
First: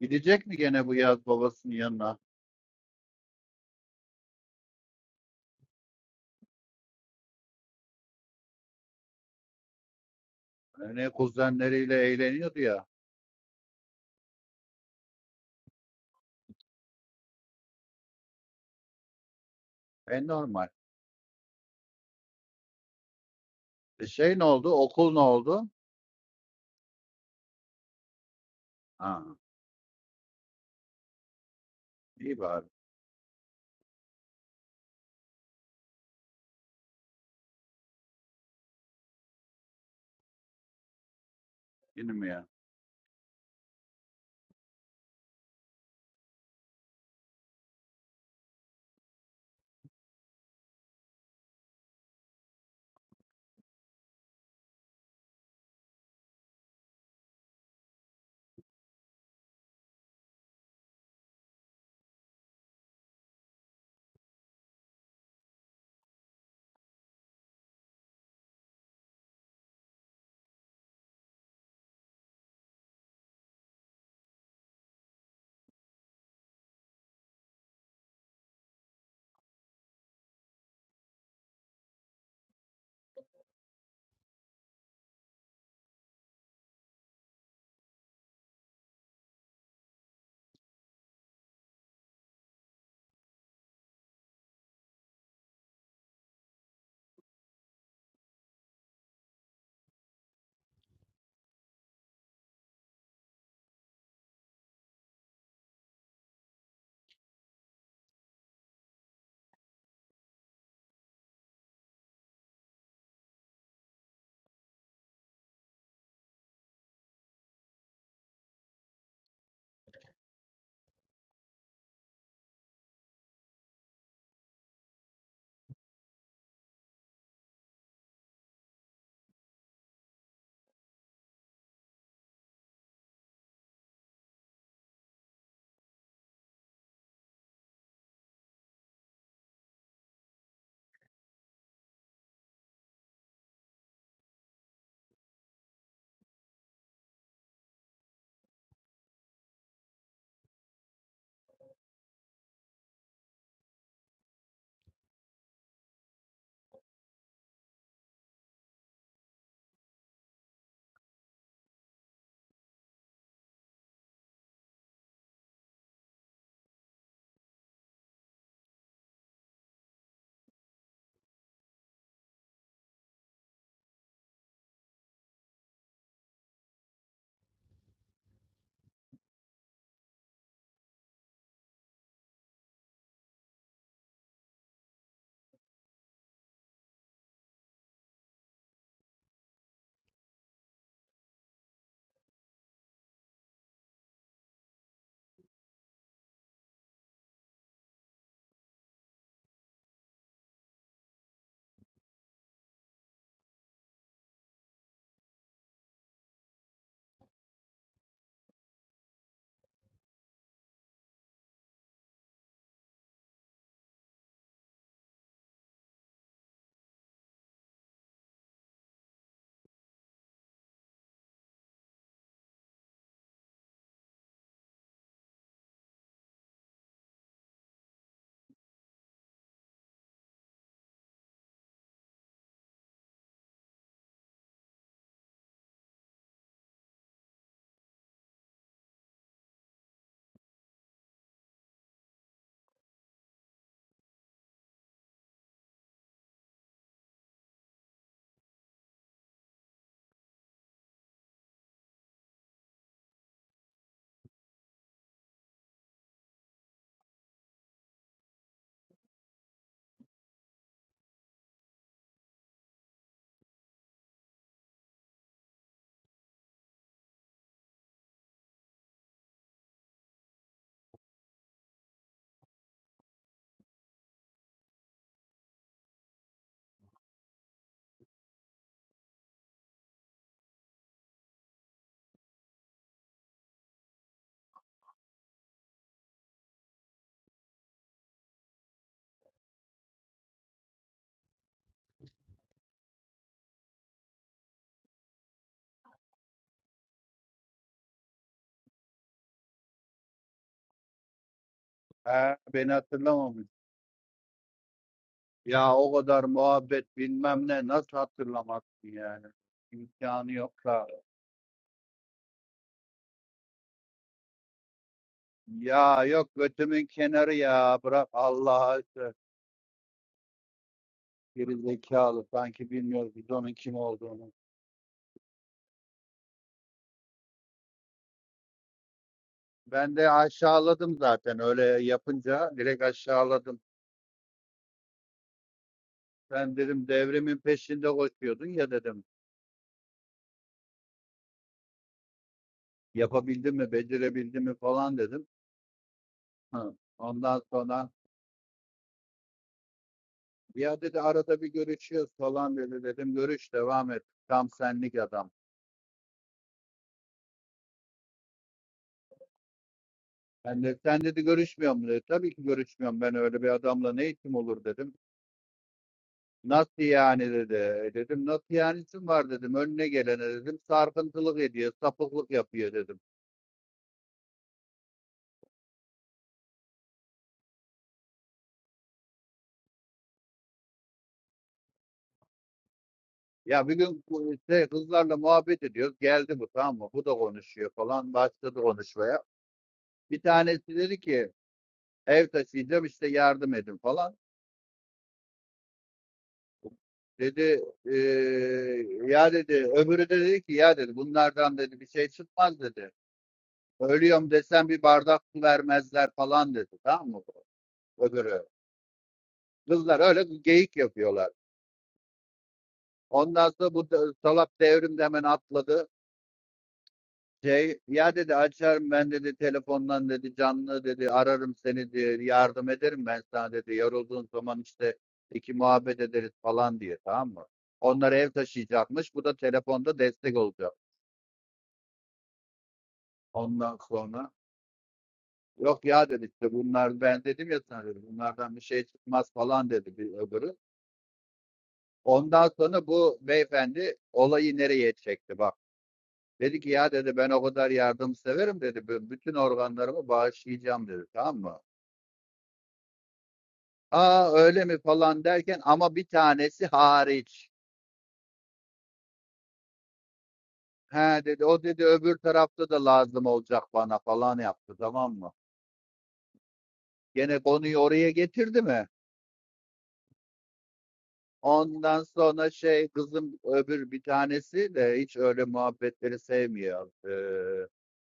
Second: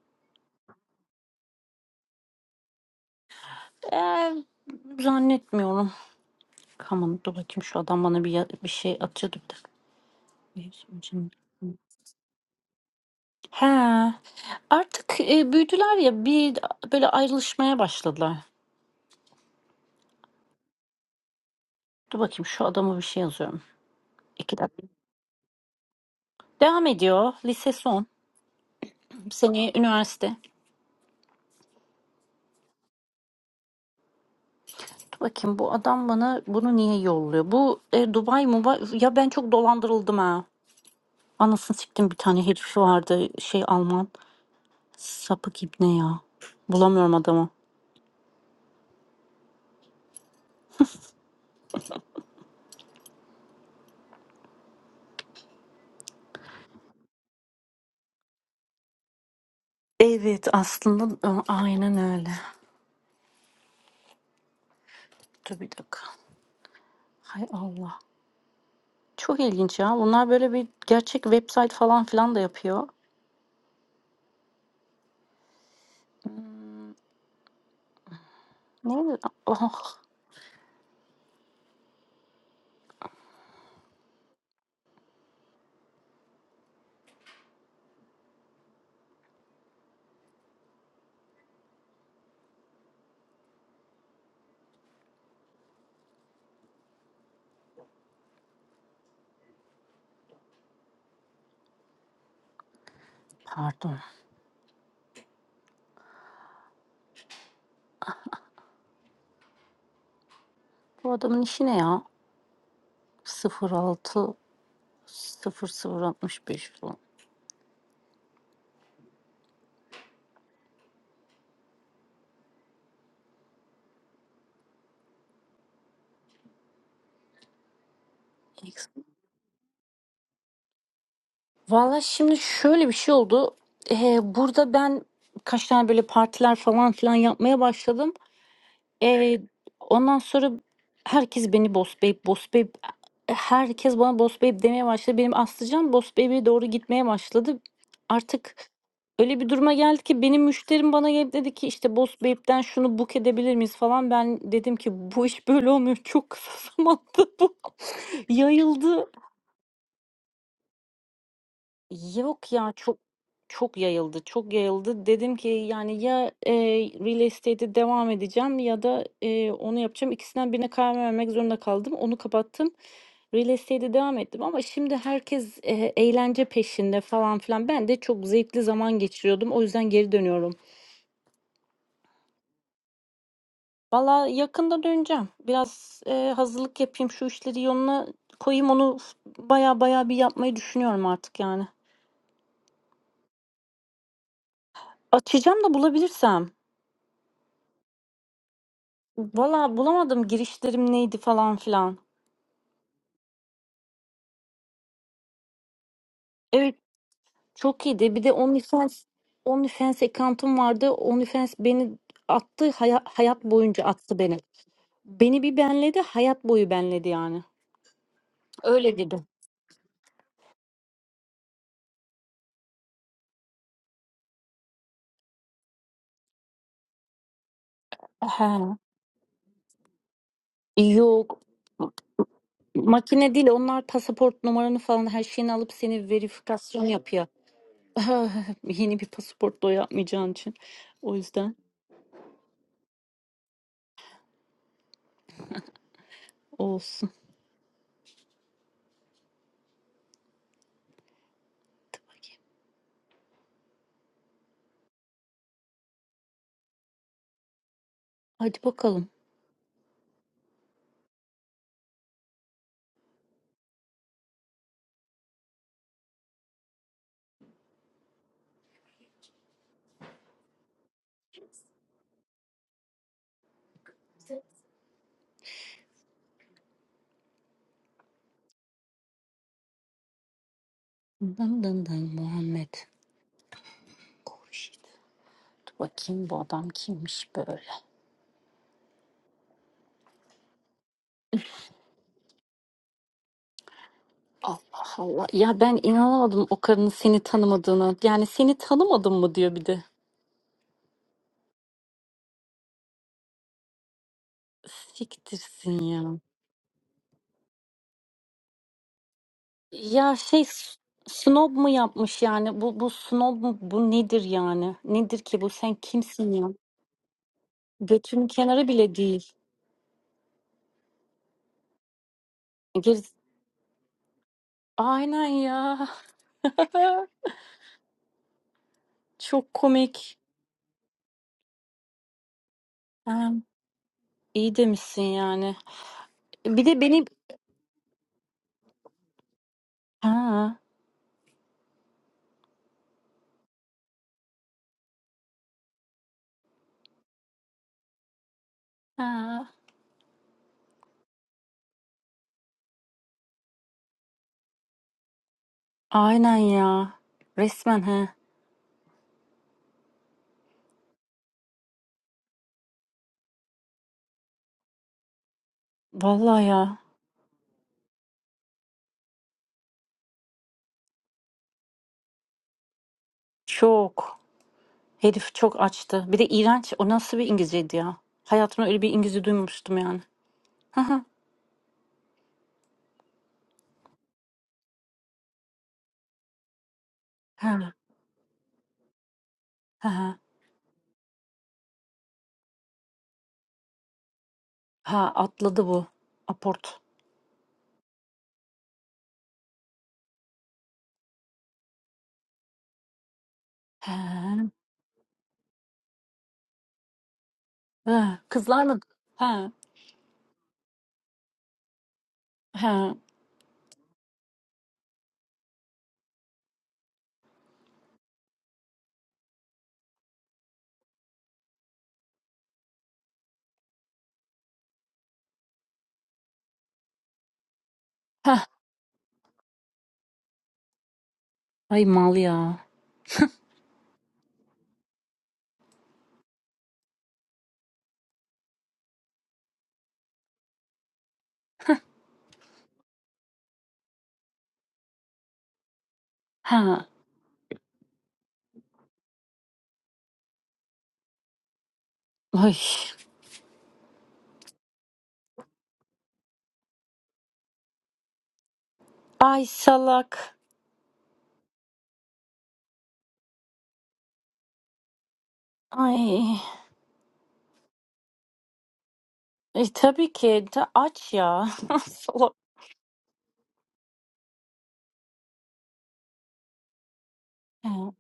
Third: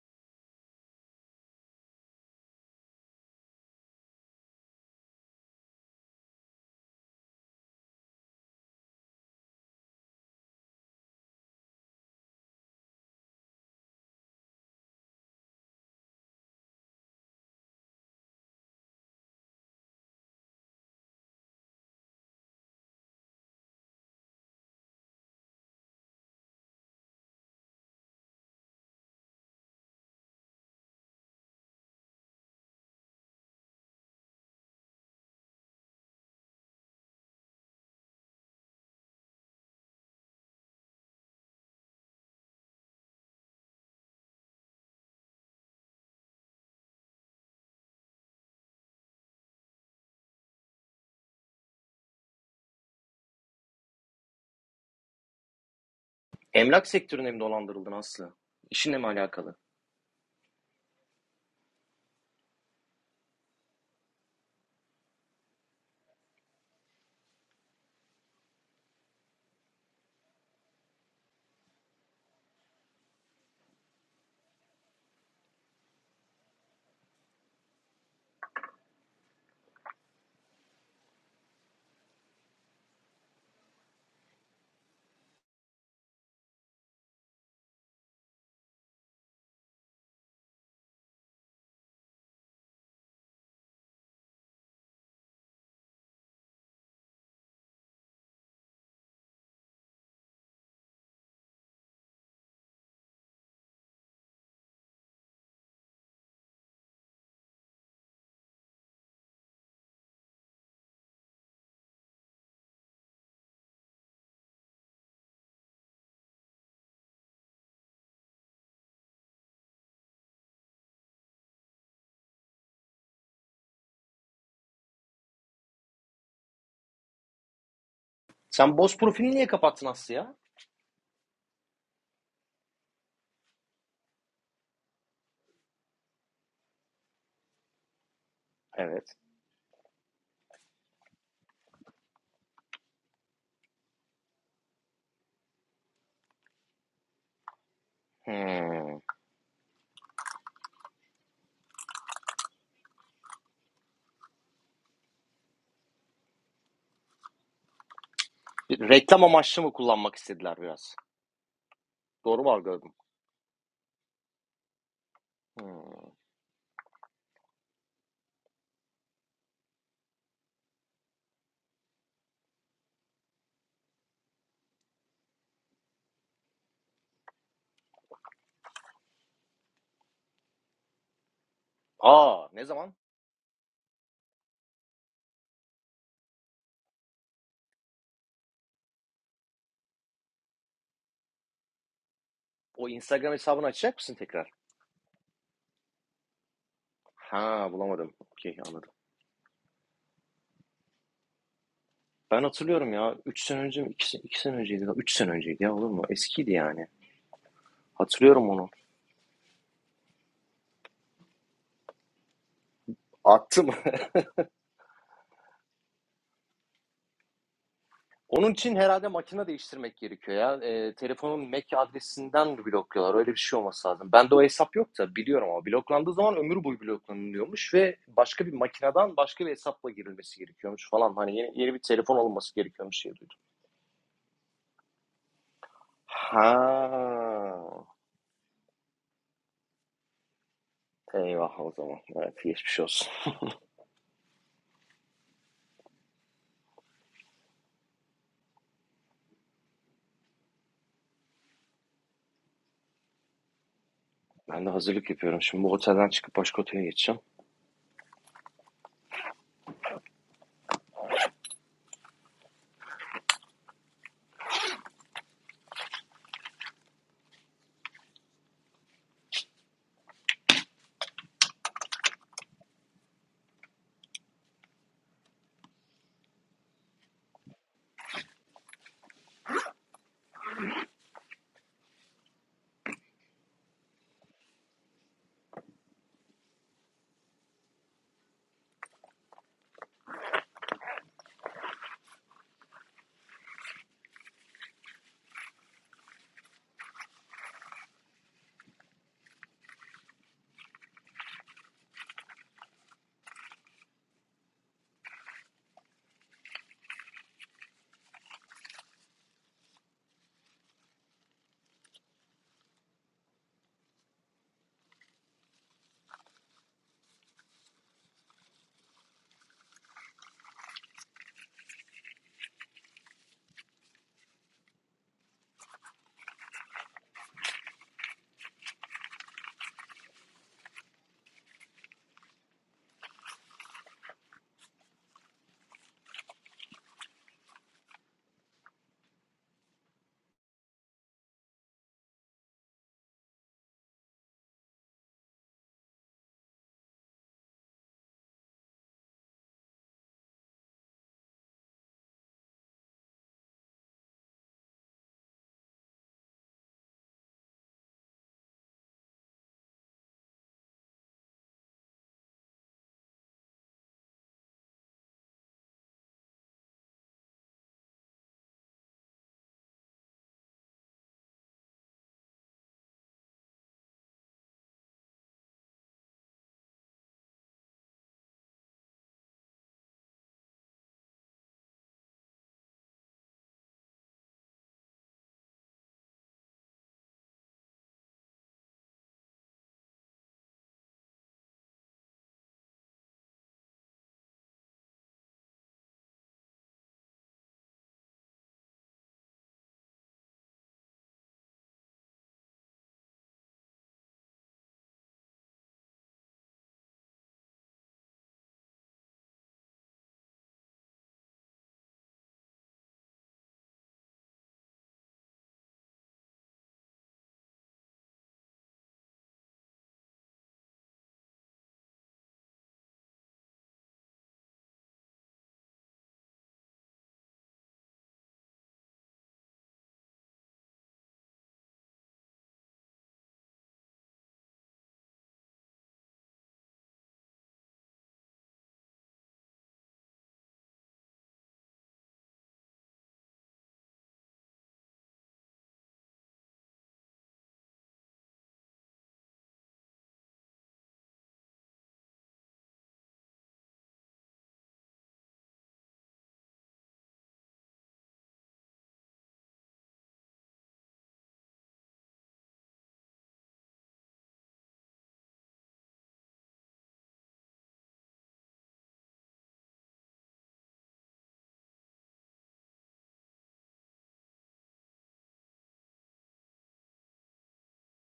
Gidecek mi gene bu yaz babasının yanına?
Ee, zannetmiyorum. Aman dur bakayım şu adam bana bir, ya- bir şey atıyordu bir dakika. Bir-
Hani
şimdi-
kuzenleriyle eğleniyordu ya.
He. Artık, eee, büyüdüler ya, bir böyle ayrılışmaya başladılar.
E normal.
Dur bakayım şu adama bir şey yazıyorum.
E şey ne
2
oldu?
dakika.
Okul ne oldu?
Devam ediyor. Lise son.
Ha,
Seneye üniversite.
iyi bari.
Dur bakayım bu adam bana bunu niye yolluyor? Bu e, Dubai Muba ya ben çok dolandırıldım ha. Anasını siktim
Yine
bir
mi
tane
ya?
herif vardı şey Alman. Sapık ibne ya. Bulamıyorum adamı.
Emlak sektörüne mi dolandırıldın Aslı? İşinle mi alakalı?
Evet aslında a- aynen öyle. Dur bir dakika. Hay Allah. Çok ilginç ya. Bunlar böyle bir gerçek website falan filan da yapıyor. Hımm, neydi? Ah, pardon. Bu adamın işi ne ya? 06 0065 falan.
Sen
Eksi
boz profilini niye kapattın Aslı ya?
Vallahi şimdi şöyle bir şey oldu. Eee, burada ben kaç tane böyle partiler falan filan yapmaya başladım.
Evet.
Eee, ondan sonra herkes beni boss babe, boss babe herkes bana boss babe demeye başladı. Benim Aslıcan boss babe'e doğru gitmeye başladı. Artık
Hmm.
öyle bir duruma geldi ki benim müşterim bana gelip dedi ki işte boss babe'den şunu book edebilir miyiz falan. Ben dedim ki bu iş böyle olmuyor. Çok kısa (laughs) zamanda bu (laughs) yayıldı.
Reklam amaçlı mı kullanmak istediler biraz? Doğru mu
Yok ya
algıladım?
çok çok yayıldı. Çok yayıldı. Dedim ki
Hmm.
yani ya e, real estate'e devam edeceğim ya da e, onu yapacağım. İkisinden birine karar vermek zorunda kaldım. Onu kapattım. Real estate'e devam ettim ama şimdi herkes e, eğlence peşinde falan filan. Ben de çok zevkli zaman geçiriyordum. O yüzden geri dönüyorum.
Aa ne zaman?
Valla yakında döneceğim. Biraz e, hazırlık yapayım. Şu işleri yoluna koyayım. Onu baya baya bir yapmayı düşünüyorum artık yani.
O Instagram hesabını açacak mısın tekrar?
Açacağım da bulabilirsem.
Ha bulamadım. Okey anladım.
Valla bulamadım girişlerim neydi falan filan.
Ben hatırlıyorum ya. 3 sene önce mi? 2 sene, iki sene önceydi. 3 sene önceydi ya olur mu? Eskiydi
Evet
yani.
çok iyiydi. Bir de
Hatırlıyorum onu.
OnlyFans, OnlyFans account'um vardı. OnlyFans beni attı. haya- hayat
Attım.
boyunca attı beni. Beni bir benledi. Hayat boyu benledi yani.
Onun için
Öyle
herhalde
dedi.
makine değiştirmek gerekiyor ya. Eee, telefonun MAC adresinden blokluyorlar. Öyle bir şey olması lazım. Bende o hesap yok da biliyorum ama bloklandığı zaman ömür boyu bloklanılıyormuş ve başka bir
Aha.
makineden başka bir hesapla girilmesi gerekiyormuş falan. Hani
Yok.
yeni, yeni bir telefon alınması gerekiyormuş diye
Makine
duydum.
değil. Onlar pasaport numaranı falan her şeyini alıp seni verifikasyon yapıyor.
Ha.
(laughs) Yeni bir pasaport da o yapmayacağın için. O yüzden
Eyvah o zaman. Evet geçmiş olsun.
o olsun. Hadi bakayım.
Ben de hazırlık yapıyorum. Şimdi bu otelden çıkıp başka otele geçeceğim.
Hadi bakalım. Dın dın dın Muhammed. Bakayım bu adam kimmiş böyle. Allah Allah. Ya ben inanamadım o karının seni tanımadığına. Yani seni tanımadım mı diyor bir de.
Ha, beni hatırlamamış. Ya
Siktirsin
o
ya.
kadar muhabbet bilmem ne nasıl hatırlamazsın yani.
Ya
İmkanı
şey
yok
s-
da.
snob mu yapmış yani? Bu bu snob mu? Bu nedir yani? Nedir ki bu? Sen
Ya
kimsin
yok
ya?
götümün kenarı ya. Bırak
Götünün kenarı
Allah'a
bile
söz.
değil.
Geri zekalı sanki
Geriz-
bilmiyoruz biz onun kim olduğunu.
Aynen ya. (laughs) Çok
Ben de
komik.
aşağıladım zaten öyle yapınca direkt
Ha,
aşağıladım.
iyi demişsin yani.
Ben
Bir de
dedim
benim...
devrimin peşinde koşuyordun ya dedim.
Ha,
Yapabildin mi, becerebildin mi falan dedim. Hı. Ondan sonra
ha.
ya dedi arada bir görüşüyoruz falan dedi dedim. Görüş devam et. Tam senlik adam.
Aynen ya. Resmen he.
Ben de, sen dedi görüşmüyor mu dedi. Tabii ki görüşmüyorum ben öyle bir adamla ne işim olur dedim.
Vallahi ya.
Nasıl yani dedi. E Dedim nasıl yani işim var dedim. Önüne gelene dedim. Sarkıntılık ediyor, sapıklık yapıyor dedim.
Çok. Herif çok açtı. Bir de iğrenç. O nasıl bir İngilizceydi ya? Hayatımda öyle bir İngilizce duymamıştım yani. Ha ha.
Ya bir gün bu işte kızlarla muhabbet ediyoruz. Geldi bu tamam mı? Bu da konuşuyor
Ha
falan. Başladı konuşmaya.
ha.
Bir tanesi dedi ki ev taşıyacağım işte yardım edin falan.
Ha atladı bu. Aport.
Dedi eee, ya dedi öbürü de dedi ki ya dedi bunlardan dedi bir şey çıkmaz dedi.
He.
Ölüyorum desen bir bardak su vermezler falan dedi. Tamam mı?
Ha.
Öbürü.
Kızlar mı? Ha.
Kızlar öyle geyik yapıyorlar.
Ha.
Ondan sonra bu de- salak devrim de hemen atladı. Şey, ya dedi açarım ben dedi telefondan dedi canlı dedi ararım seni diye yardım ederim ben sana dedi. Yorulduğun zaman işte iki muhabbet ederiz falan diye tamam mı? Onlar ev
Ha.
taşıyacakmış. Bu da telefonda destek olacak.
Ay mal ya.
Ondan sonra yok ya dedi işte bunlar ben dedim ya sana dedi bunlardan bir şey çıkmaz falan dedi bir öbürü. Ondan sonra bu beyefendi olayı nereye çekti bak. Dedi ki
Ha.
ya dedi ben o kadar yardımseverim dedi. "bü- Bütün organlarımı bağışlayacağım dedi tamam mı?
Ay.
Aa öyle mi falan derken ama bir tanesi hariç.
Ay salak.
He dedi o dedi öbür tarafta da lazım olacak bana falan yaptı tamam mı?
Ay.
Gene konuyu oraya getirdi mi?
E, tabii ki. Ta- aç ya. (laughs)
Ondan
salak.
sonra şey kızım öbür bir tanesi de hiç öyle muhabbetleri sevmiyor. Ee,
Ha.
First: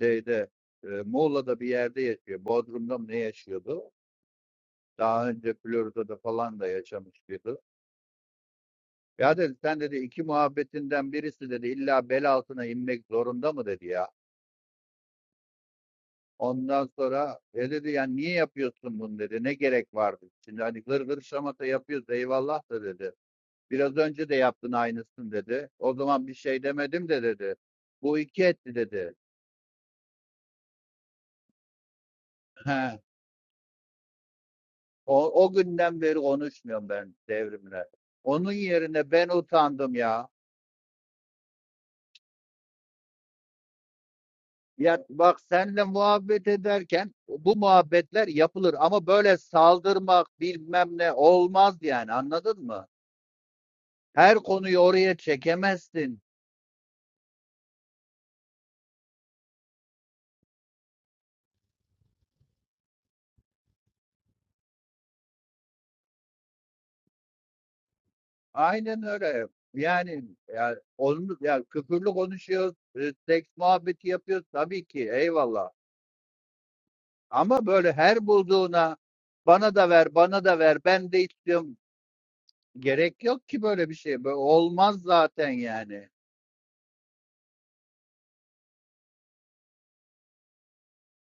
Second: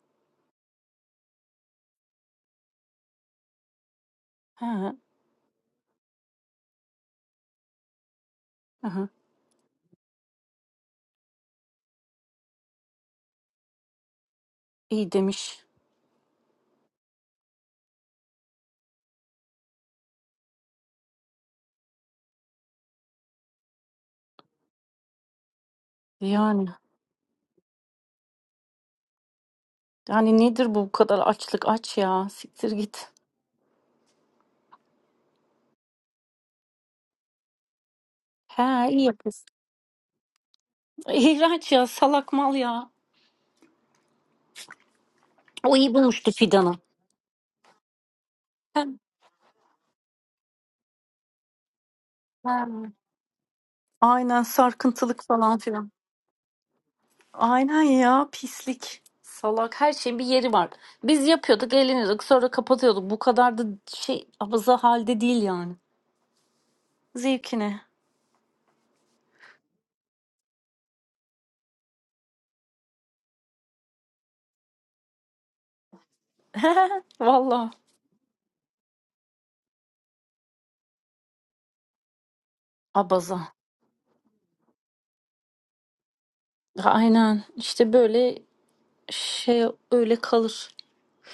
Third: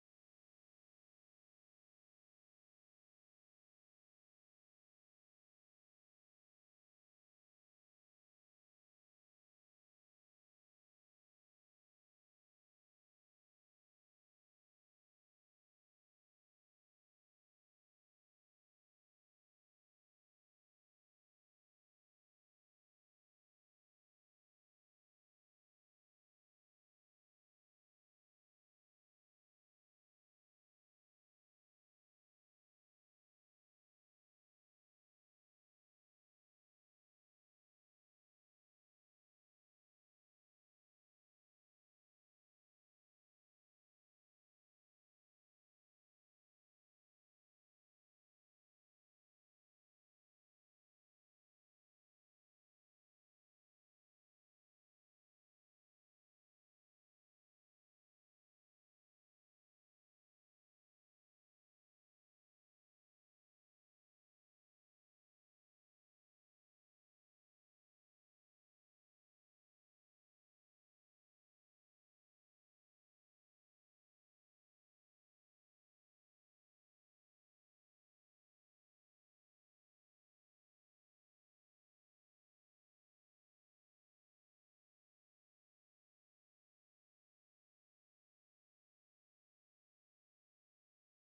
şeyde, eee, Muğla'da bir yerde yaşıyor. Bodrum'da mı ne yaşıyordu?
Ha.
Daha önce Florida'da falan da yaşamış biri.
Aha.
Ya dedi sen dedi iki muhabbetinden birisi dedi illa bel altına inmek zorunda mı dedi ya.
İyi demiş.
Ondan sonra e dedi yani niye yapıyorsun bunu dedi. Ne gerek vardı? Şimdi hani gır gır şamata yapıyoruz eyvallah da dedi. Biraz önce de yaptın aynısını dedi. O zaman bir şey
Yani.
demedim de dedi. Bu iki etti dedi.
Yani nedir bu kadar açlık? Aç ya. Siktir
He,
git.
O, o günden beri konuşmuyorum ben devrimle. Onun
He iyi
yerine ben
yapıyorsun.
utandım ya.
İğrenç ya. Salak mal ya.
Ya bak
O
senle
iyi bulmuştu
muhabbet
fidanı.
ederken bu muhabbetler yapılır
Hem-
ama böyle saldırmak bilmem ne olmaz yani anladın mı?
hem.
Her
Aynen
konuyu oraya
sarkıntılık falan filan.
çekemezsin.
Aynen ya pislik. Salak her şeyin bir yeri var. Biz yapıyorduk eğleniyorduk sonra kapatıyorduk. Bu kadar da şey abaza halde değil yani. Zevkine.
Aynen öyle. Yani ya onu ya küfürlü konuşuyoruz, e, seks muhabbeti yapıyoruz tabii ki eyvallah.
(laughs)
Ama
Valla
böyle her bulduğuna bana da ver, bana da ver, ben de istiyorum. Gerek
abaza.
yok ki böyle bir şey. Böyle olmaz zaten yani.
Aynen işte böyle şey öyle kalır.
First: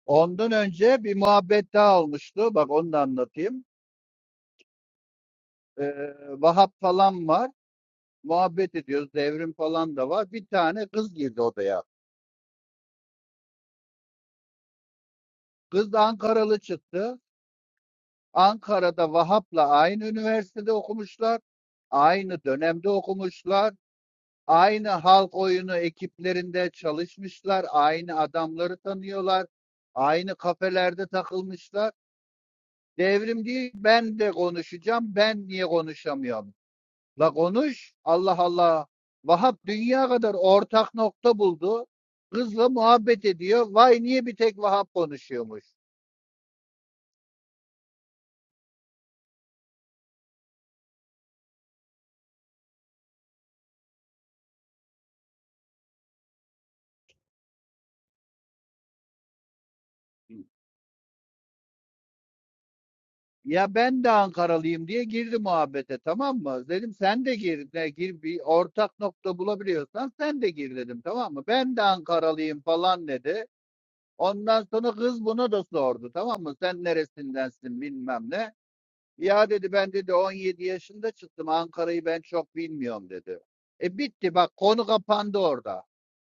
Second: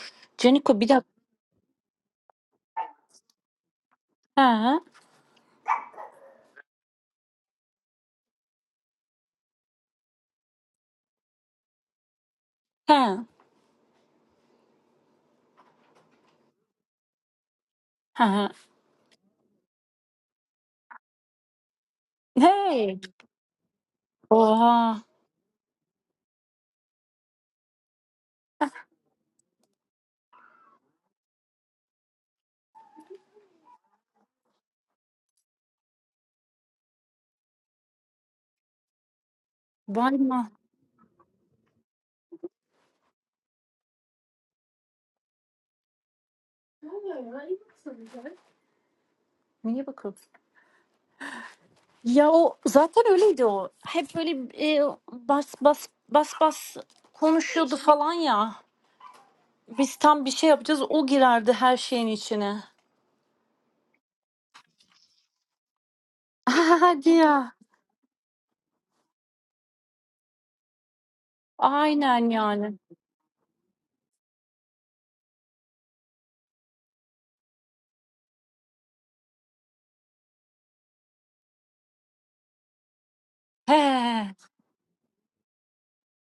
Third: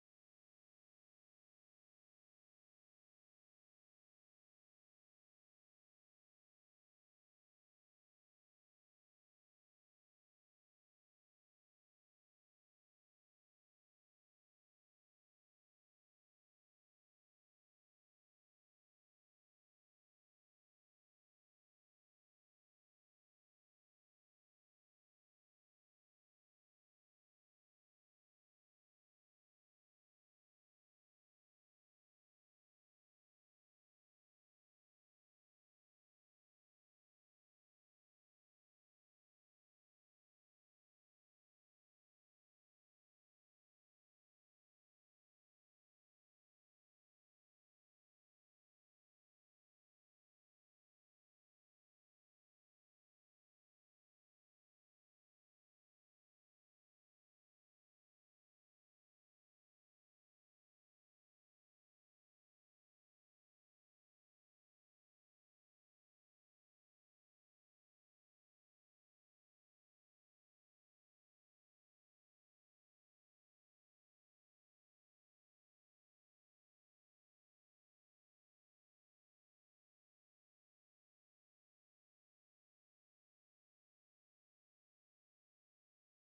Ondan
Caniko bir
önce
dakika.
bir muhabbet daha olmuştu. Bak onu da anlatayım.
He
Ee, Vahap falan var. Muhabbet ediyoruz. Devrim falan da var. Bir tane kız girdi odaya.
he.
Kız da Ankaralı çıktı.
He.
Ankara'da Vahap'la aynı üniversitede okumuşlar. Aynı dönemde
Hey!
okumuşlar. Aynı
Oha!
halk oyunu ekiplerinde çalışmışlar. Aynı adamları tanıyorlar. Aynı kafelerde takılmışlar. Devrim değil ben de konuşacağım. Ben niye konuşamıyorum? La konuş. Allah Allah. Vahap dünya kadar
Bayma.
ortak nokta buldu. Kızla muhabbet ediyor. Vay niye bir tek Vahap konuşuyormuş?
Niye bakıyorsun? Ya o zaten öyleydi o. Hep böyle e, bas bas bas bas konuşuyordu falan ya. Biz tam bir şey yapacağız o girerdi her şeyin içine.
Ya ben de Ankaralıyım diye girdi muhabbete tamam
(laughs)
mı? Dedim
Hadi
sen de
ya.
gir, ne, gir bir ortak nokta bulabiliyorsan sen de gir dedim tamam mı? Ben de
Aynen
Ankaralıyım
yani.
falan dedi. Ondan sonra kız buna da sordu tamam mı? Sen neresindensin bilmem ne. Ya dedi ben dedi 17 yaşında çıktım Ankara'yı ben çok bilmiyorum dedi. E
He.
bitti bak konu kapandı orada.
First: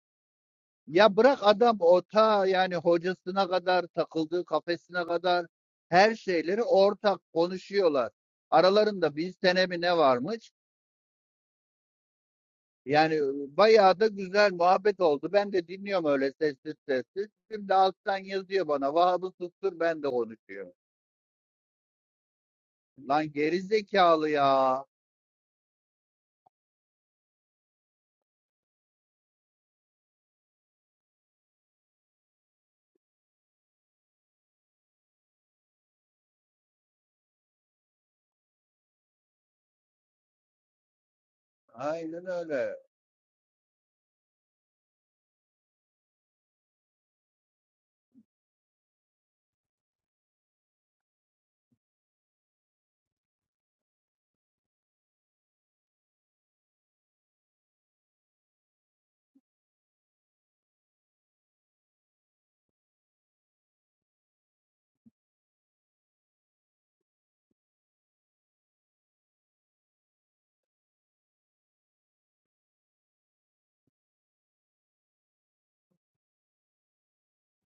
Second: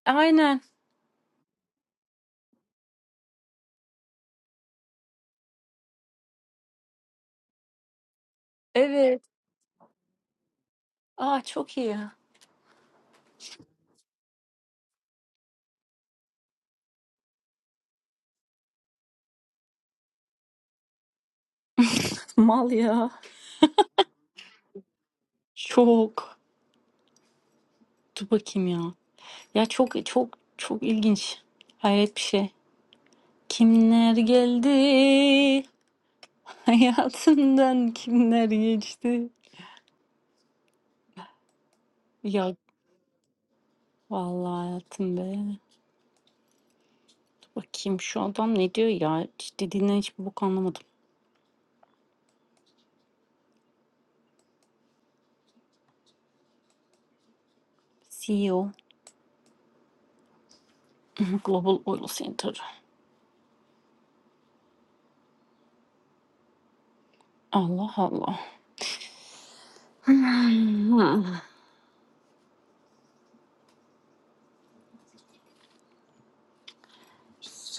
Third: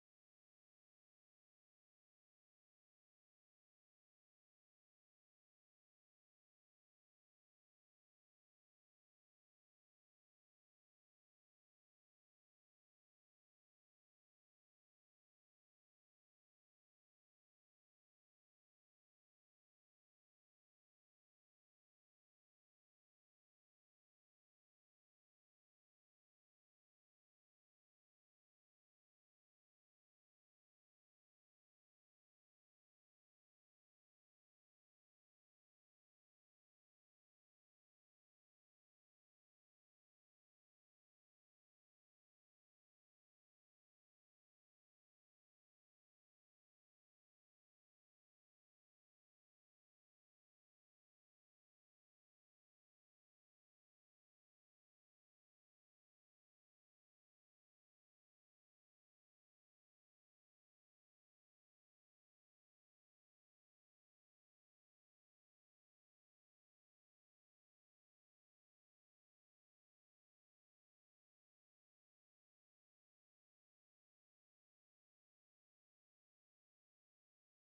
Aynen.
Ya bırak adam ota yani hocasına kadar takıldığı kafesine kadar her şeyleri ortak konuşuyorlar. Aralarında
Evet.
bir sene mi ne varmış?
Aa çok iyi.
Yani bayağı da güzel muhabbet oldu. Ben de dinliyorum öyle sessiz sessiz. Şimdi alttan yazıyor bana Vahab'ı sustur ben de konuşuyorum.
Mal ya.
Lan geri zekalı ya.
Çok. Dur bakayım ya. Ya çok çok çok ilginç. Hayret bir şey. Kimler geldi? (laughs) Hayatımdan kimler geçti?
Aynen
Ya
öyle.
vallahi hayatım be. Dur Bakayım şu adam ne diyor ya? Hiç Dediğinden hiçbir bok anlamadım. CEO (laughs) Global Oil Center. Allah Allah. (laughs) Hmm.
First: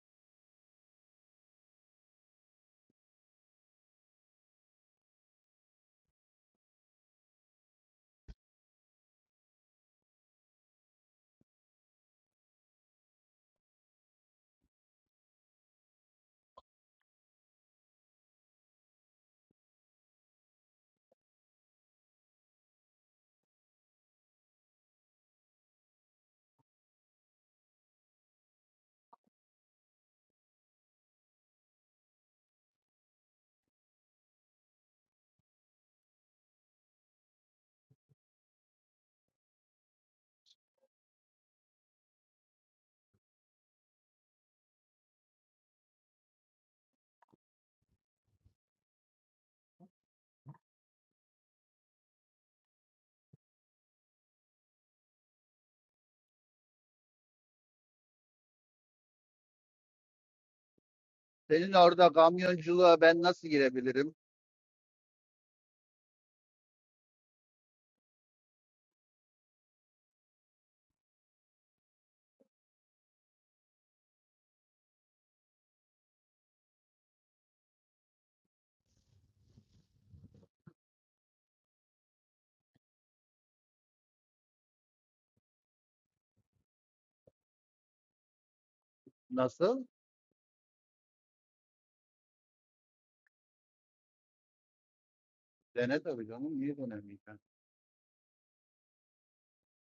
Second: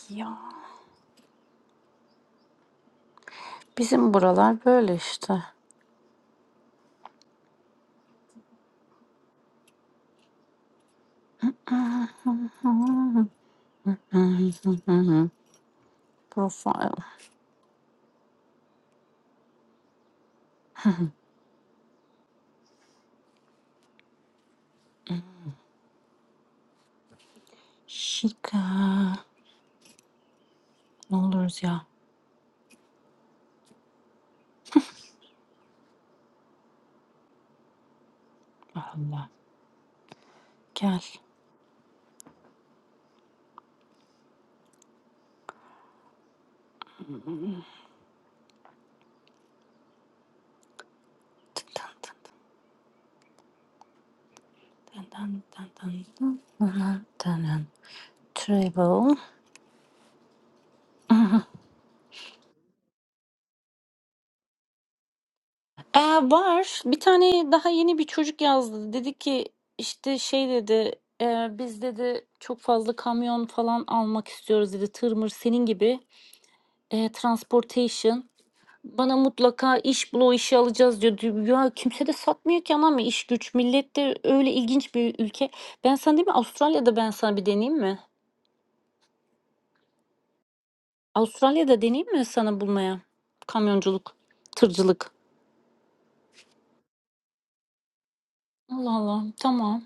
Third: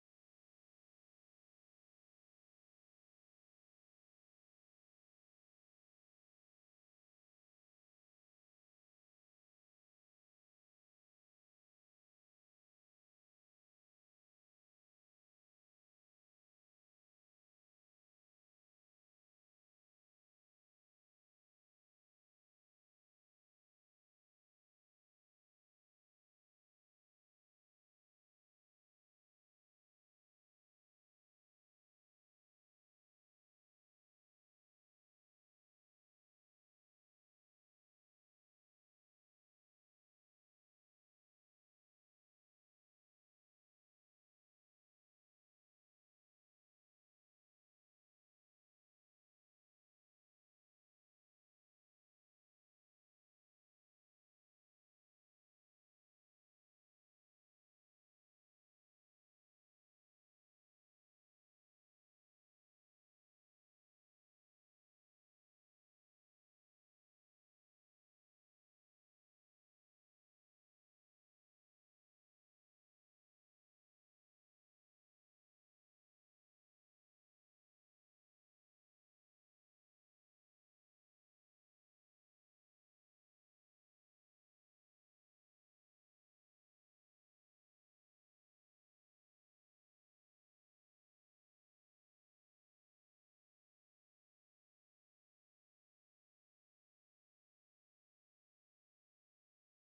ya bizim buralar böyle işte. (laughs) Profile. Şika. Ne oluruz ya. Allah. Gel. Tın tın tın tın tın tın tın tın tın. tın tın tın. Travel. (laughs)
Senin orada kamyonculuğa ben nasıl girebilirim?
Ee, var. Bir tane daha yeni bir çocuk yazdı. Dedi ki işte şey dedi e, biz dedi çok fazla kamyon falan almak istiyoruz dedi. Tırmır senin gibi e, transportation. Bana mutlaka iş bul o işi alacağız diyor. Diyor, Ya kimse de satmıyor ki anam iş güç. Millet de öyle ilginç bir ülke. Ben sana değil mi Avustralya'da ben sana bir deneyeyim mi?
Nasıl?
Avustralya'da deneyeyim mi sana bulmaya? Kamyonculuk, tırcılık.
Dene tabii canım. Niye denemeyeceksin?
Allah Allah tamam.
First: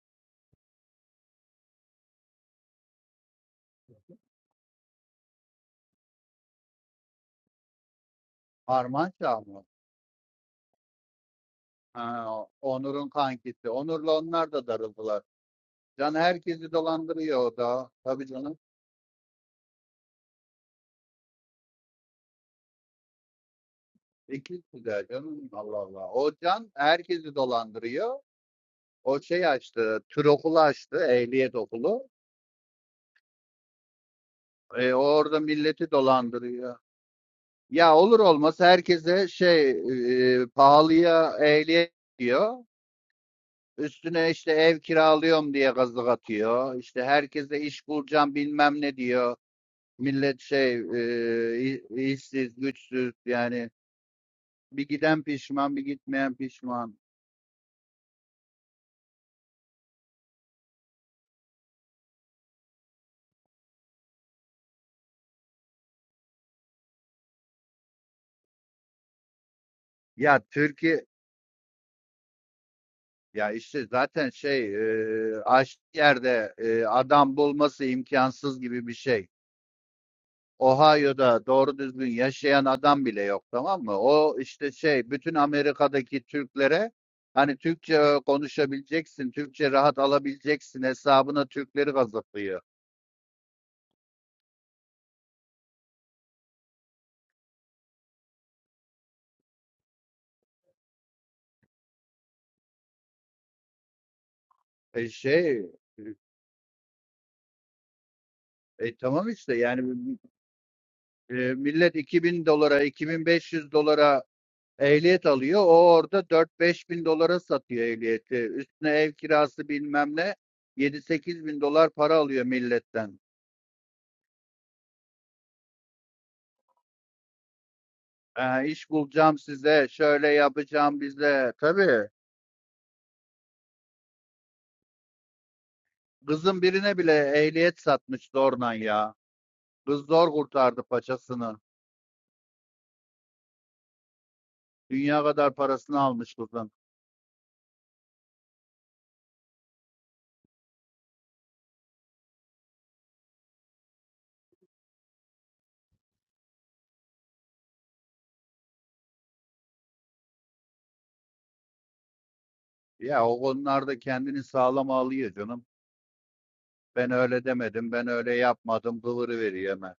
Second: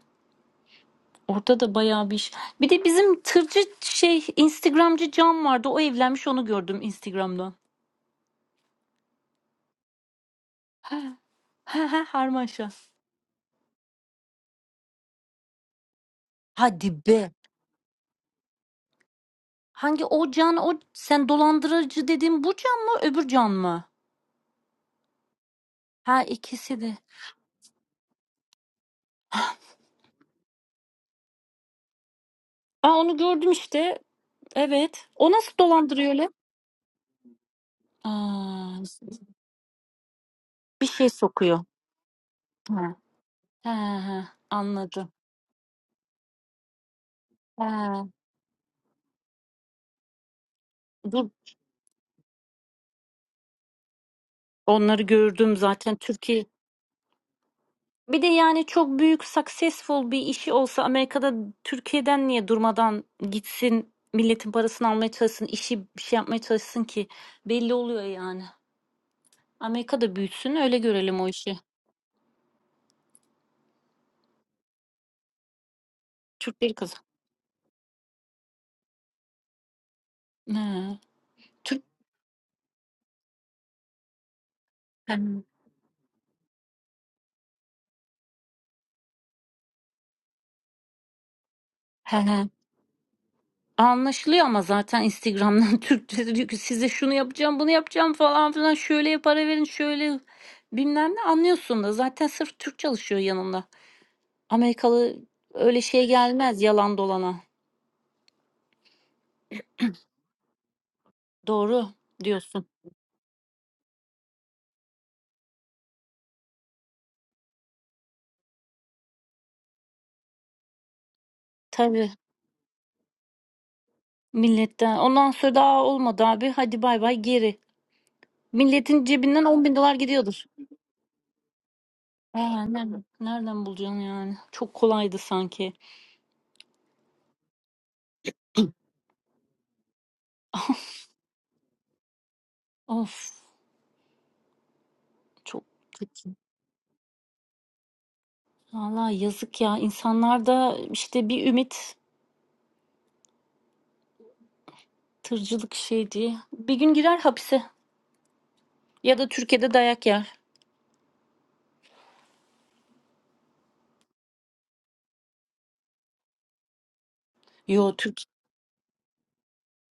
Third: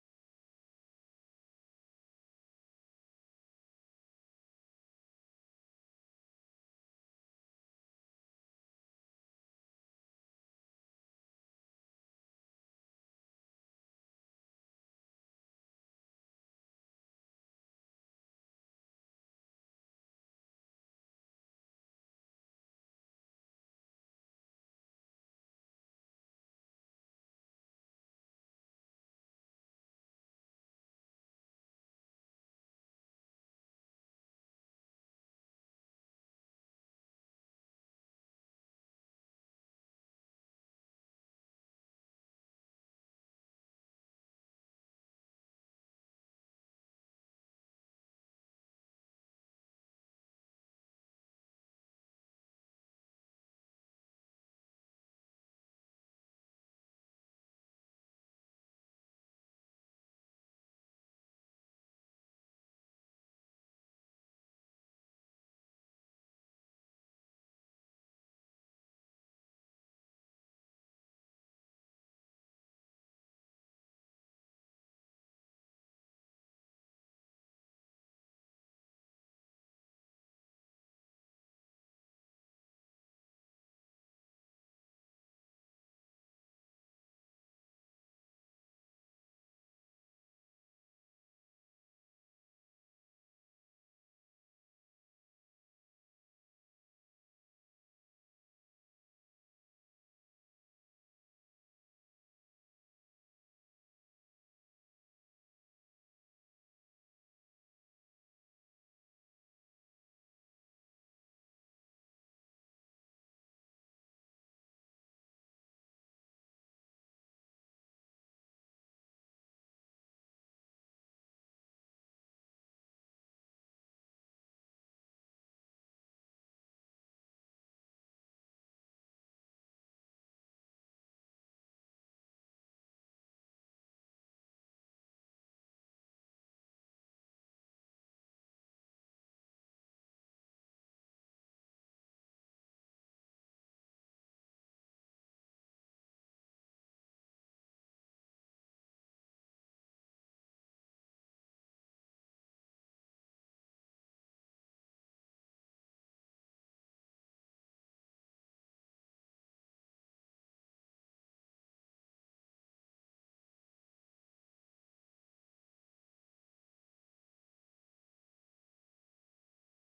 Orada da bayağı bir iş. Bir de bizim tırcı şey Instagramcı Can vardı. O evlenmiş onu gördüm Instagram'dan.
Harman Çağ mı?
He he he
Ha,
Harmaşa.
Onur'un kankisi. Onur'la onlar da darıldılar. Can herkesi
Hadi be.
dolandırıyor o da. Tabii canım.
Hangi o Can o sen dolandırıcı dediğin bu Can mı öbür Can mı?
İkisi de canım. Allah Allah.
Ha
O Can
ikisi de.
herkesi dolandırıyor. O şey açtı. Tür okulu açtı. Ehliyet okulu.
Aa onu gördüm işte.
E, o
Evet. O
orada
nasıl
milleti
dolandırıyor öyle?
dolandırıyor. Ya olur olmaz
Aa,
herkese şey e, e,
bir şey
pahalıya
sokuyor.
ehliyet diyor.
Ha. Ha,
Üstüne
ha,
işte ev
anladım.
kiralıyorum diye gazlık atıyor. İşte herkese iş
Ha.
bulacağım bilmem ne diyor. Millet şey
Dur
e, işsiz, güçsüz yani bir
onları
giden
gördüm
pişman, bir
zaten
gitmeyen
Türkiye
pişman.
Bir de yani çok büyük successful bir işi olsa Amerika'da Türkiye'den niye durmadan gitsin milletin parasını almaya çalışsın işi bir şey yapmaya çalışsın ki belli oluyor yani. Amerika'da
Ya
büyütsün öyle
Türkiye
görelim o işi.
ya işte zaten şey e, aç yerde
Türkleri
e,
kazan.
adam bulması imkansız gibi bir şey.
He,
Ohio'da doğru
Türk
düzgün yaşayan adam bile yok tamam mı? O işte şey
He,
bütün Amerika'daki Türklere hani Türkçe konuşabileceksin, Türkçe rahat alabileceksin hesabına Türkleri
he. he.
gazıklıyor.
Anlaşılıyor ama zaten Instagram'dan (laughs) Türkçe diyor ki size şunu yapacağım bunu yapacağım falan filan şöyle para verin şöyle bilmem ne anlıyorsun da zaten sırf Türk çalışıyor yanında.
E
Amerikalı
şey
öyle şey gelmez yalan dolana.
e tamam işte yani e,
Doğru
millet 2000
diyorsun.
dolara 2500 dolara ehliyet alıyor. O orada 4-5 bin dolara satıyor ehliyeti. Üstüne ev kirası bilmem ne 7-8 bin dolar
Tabii
para alıyor milletten.
milletten. Ondan sonra daha olmadı abi. Hadi bay bay geri.
Ee, iş
Milletin
bulacağım
cebinden 10 bin
size,
dolar
şöyle
gidiyordur.
yapacağım bize. Tabii.
Aa, nereden, nereden bulacaksın yani? Çok kolaydı sanki.
Kızın birine bile ehliyet satmış zorla ya. Kız zor kurtardı paçasını.
Of
Dünya kadar
çok
parasını
kötü.
almış kızın.
Valla yazık ya. İnsanlar da işte bir ümit tırcılık şey diye. Bir gün girer hapise ya da Türkiye'de dayak yer.
Ya o konularda kendini sağlam alıyor canım. Ben öyle demedim,
Yo
ben
Türk
öyle yapmadım, kıvırıveriyor hemen.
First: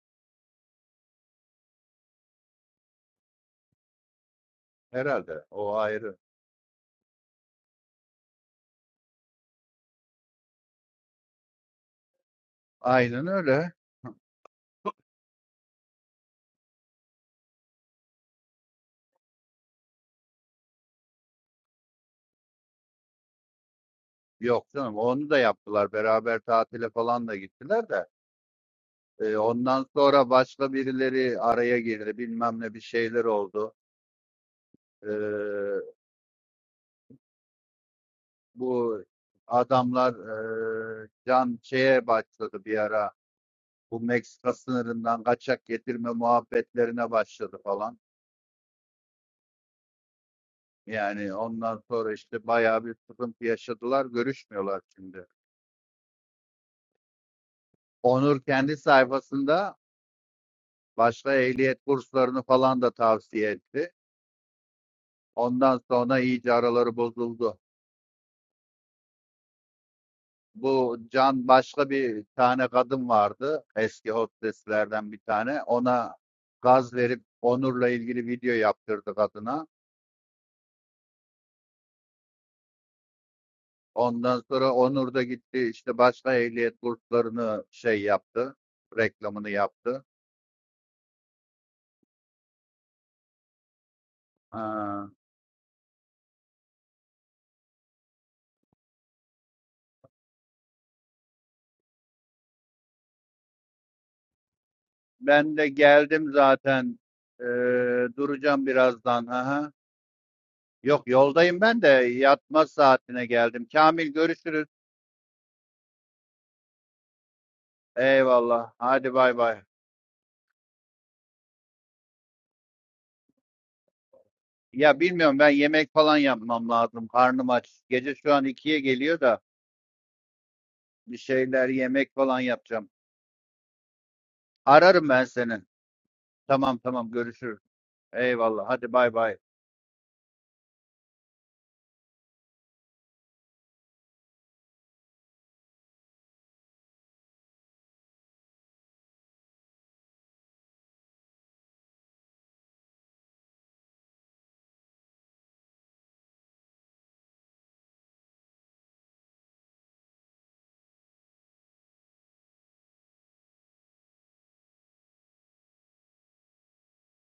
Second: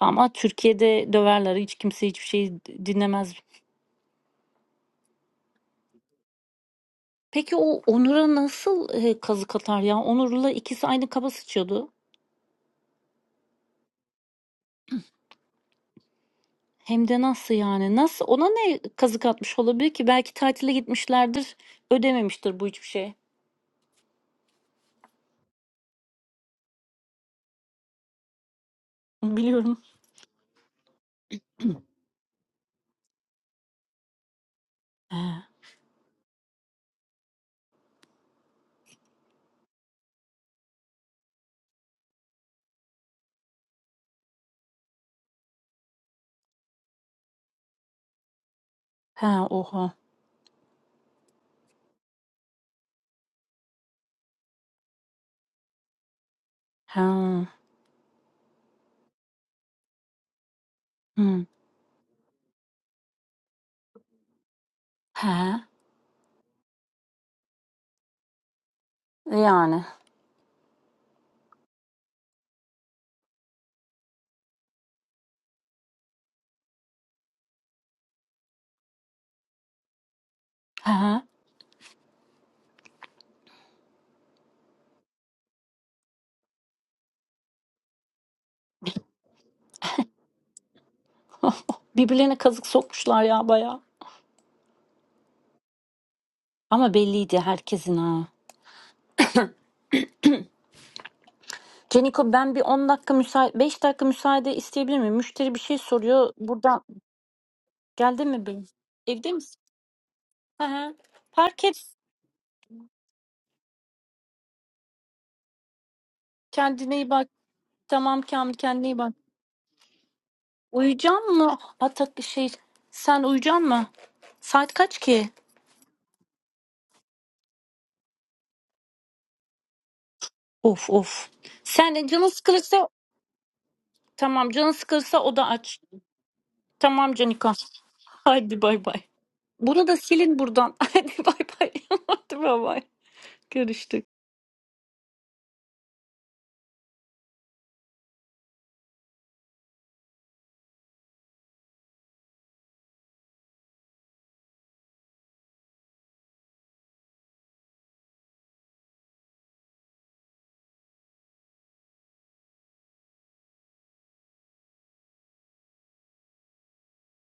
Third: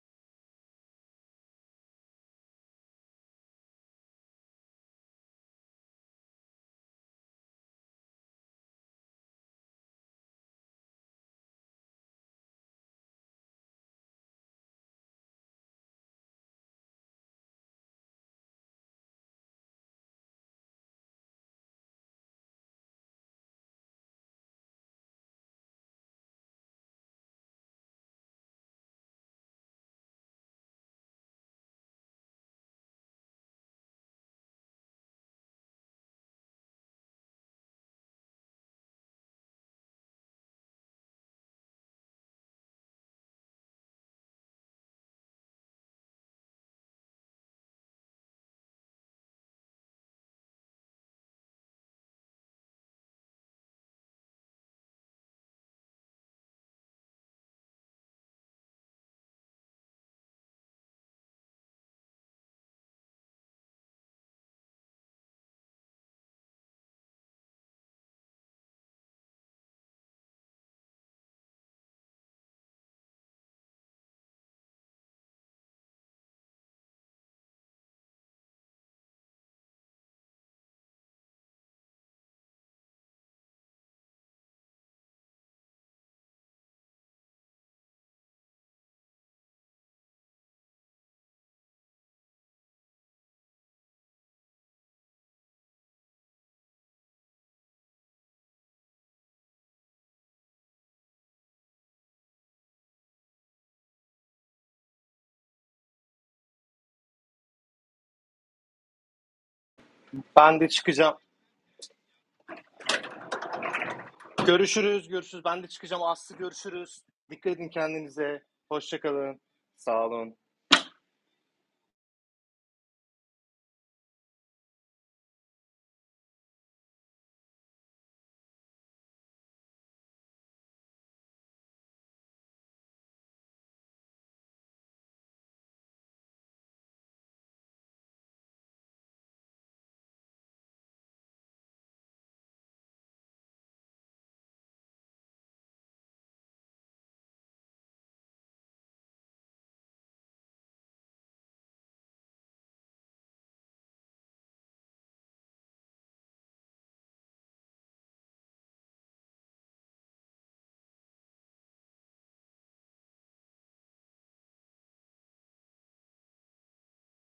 ama Türkiye'de döverler. Hiç kimse hiçbir şey dinlemez.
Herhalde o ayrı.
Peki o Onur'a nasıl, eee, kazık atar ya? Onur'la ikisi aynı kaba sıçıyordu.
Aynen öyle.
Hem de nasıl yani? Nasıl? Ona ne kazık atmış olabilir ki? Belki tatile gitmişlerdir. Ödememiştir bu hiçbir şey.
Yok canım onu da yaptılar. Beraber tatile falan da gittiler de. Ee,
Biliyorum.
ondan sonra başka birileri araya girdi. Bilmem ne bir şeyler oldu.
He.
Ee, bu adamlar eee, can şeye başladı bir ara. Bu Meksika sınırından kaçak getirme muhabbetlerine başladı falan.
He, oha.
Yani ondan sonra işte bayağı bir sıkıntı yaşadılar. Görüşmüyorlar şimdi.
He.
Onur kendi sayfasında başka
Hı.
ehliyet kurslarını falan da tavsiye etti.
He.
Ondan sonra iyice araları bozuldu.
Yani.
Bu Can başka bir tane kadın vardı. Eski hosteslerden bir tane. Ona gaz verip Onur'la ilgili video yaptırdı kadına.
He.
Ondan sonra Onur da gitti işte başka ehliyet kurslarını şey yaptı. Reklamını yaptı.
(laughs) Birbirlerine kazık sokmuşlar ya baya.
Ha.
Ama belliydi herkesin ha. (laughs) Ceniko ben bir 10 dakika müsait 5 dakika müsaade isteyebilir miyim? Müşteri
Ben
bir
de
şey soruyor.
geldim
Buradan
zaten. Ee,
geldi mi
duracağım
benim?
birazdan.
Evde misin?
Aha.
Ben de
Aha.
Yok
çıkacağım.
yoldayım
Fark
ben
et.
de yatma saatine geldim. Kamil görüşürüz.
Görüşürüz, görüşürüz. Ben de çıkacağım. Aslı
Kendine
görüşürüz.
iyi bak.
Dikkat edin
Tamam
kendinize.
Kamil
Eyvallah.
kendine iyi bak.
Hadi bay
Hoşçakalın.
bay.
Sağ olun.
Uyuyacak mı? Atak şey sen uyuyacak mı? Saat kaç
Ya
ki?
bilmiyorum ben yemek falan yapmam lazım. Karnım aç. Gece şu an ikiye geliyor da
Of
bir
of.
şeyler
Sen de
yemek
canın
falan
sıkılırsa
yapacağım.
tamam canın
Ararım
sıkılırsa
ben
o da
seni.
aç.
Tamam tamam
Tamam Canika.
görüşürüz.
Hadi
Eyvallah.
bay
Hadi
bay.
bay bay.
Bunu da silin buradan. (laughs) Hadi bay bay. (laughs) Hadi bay bay. Görüştük.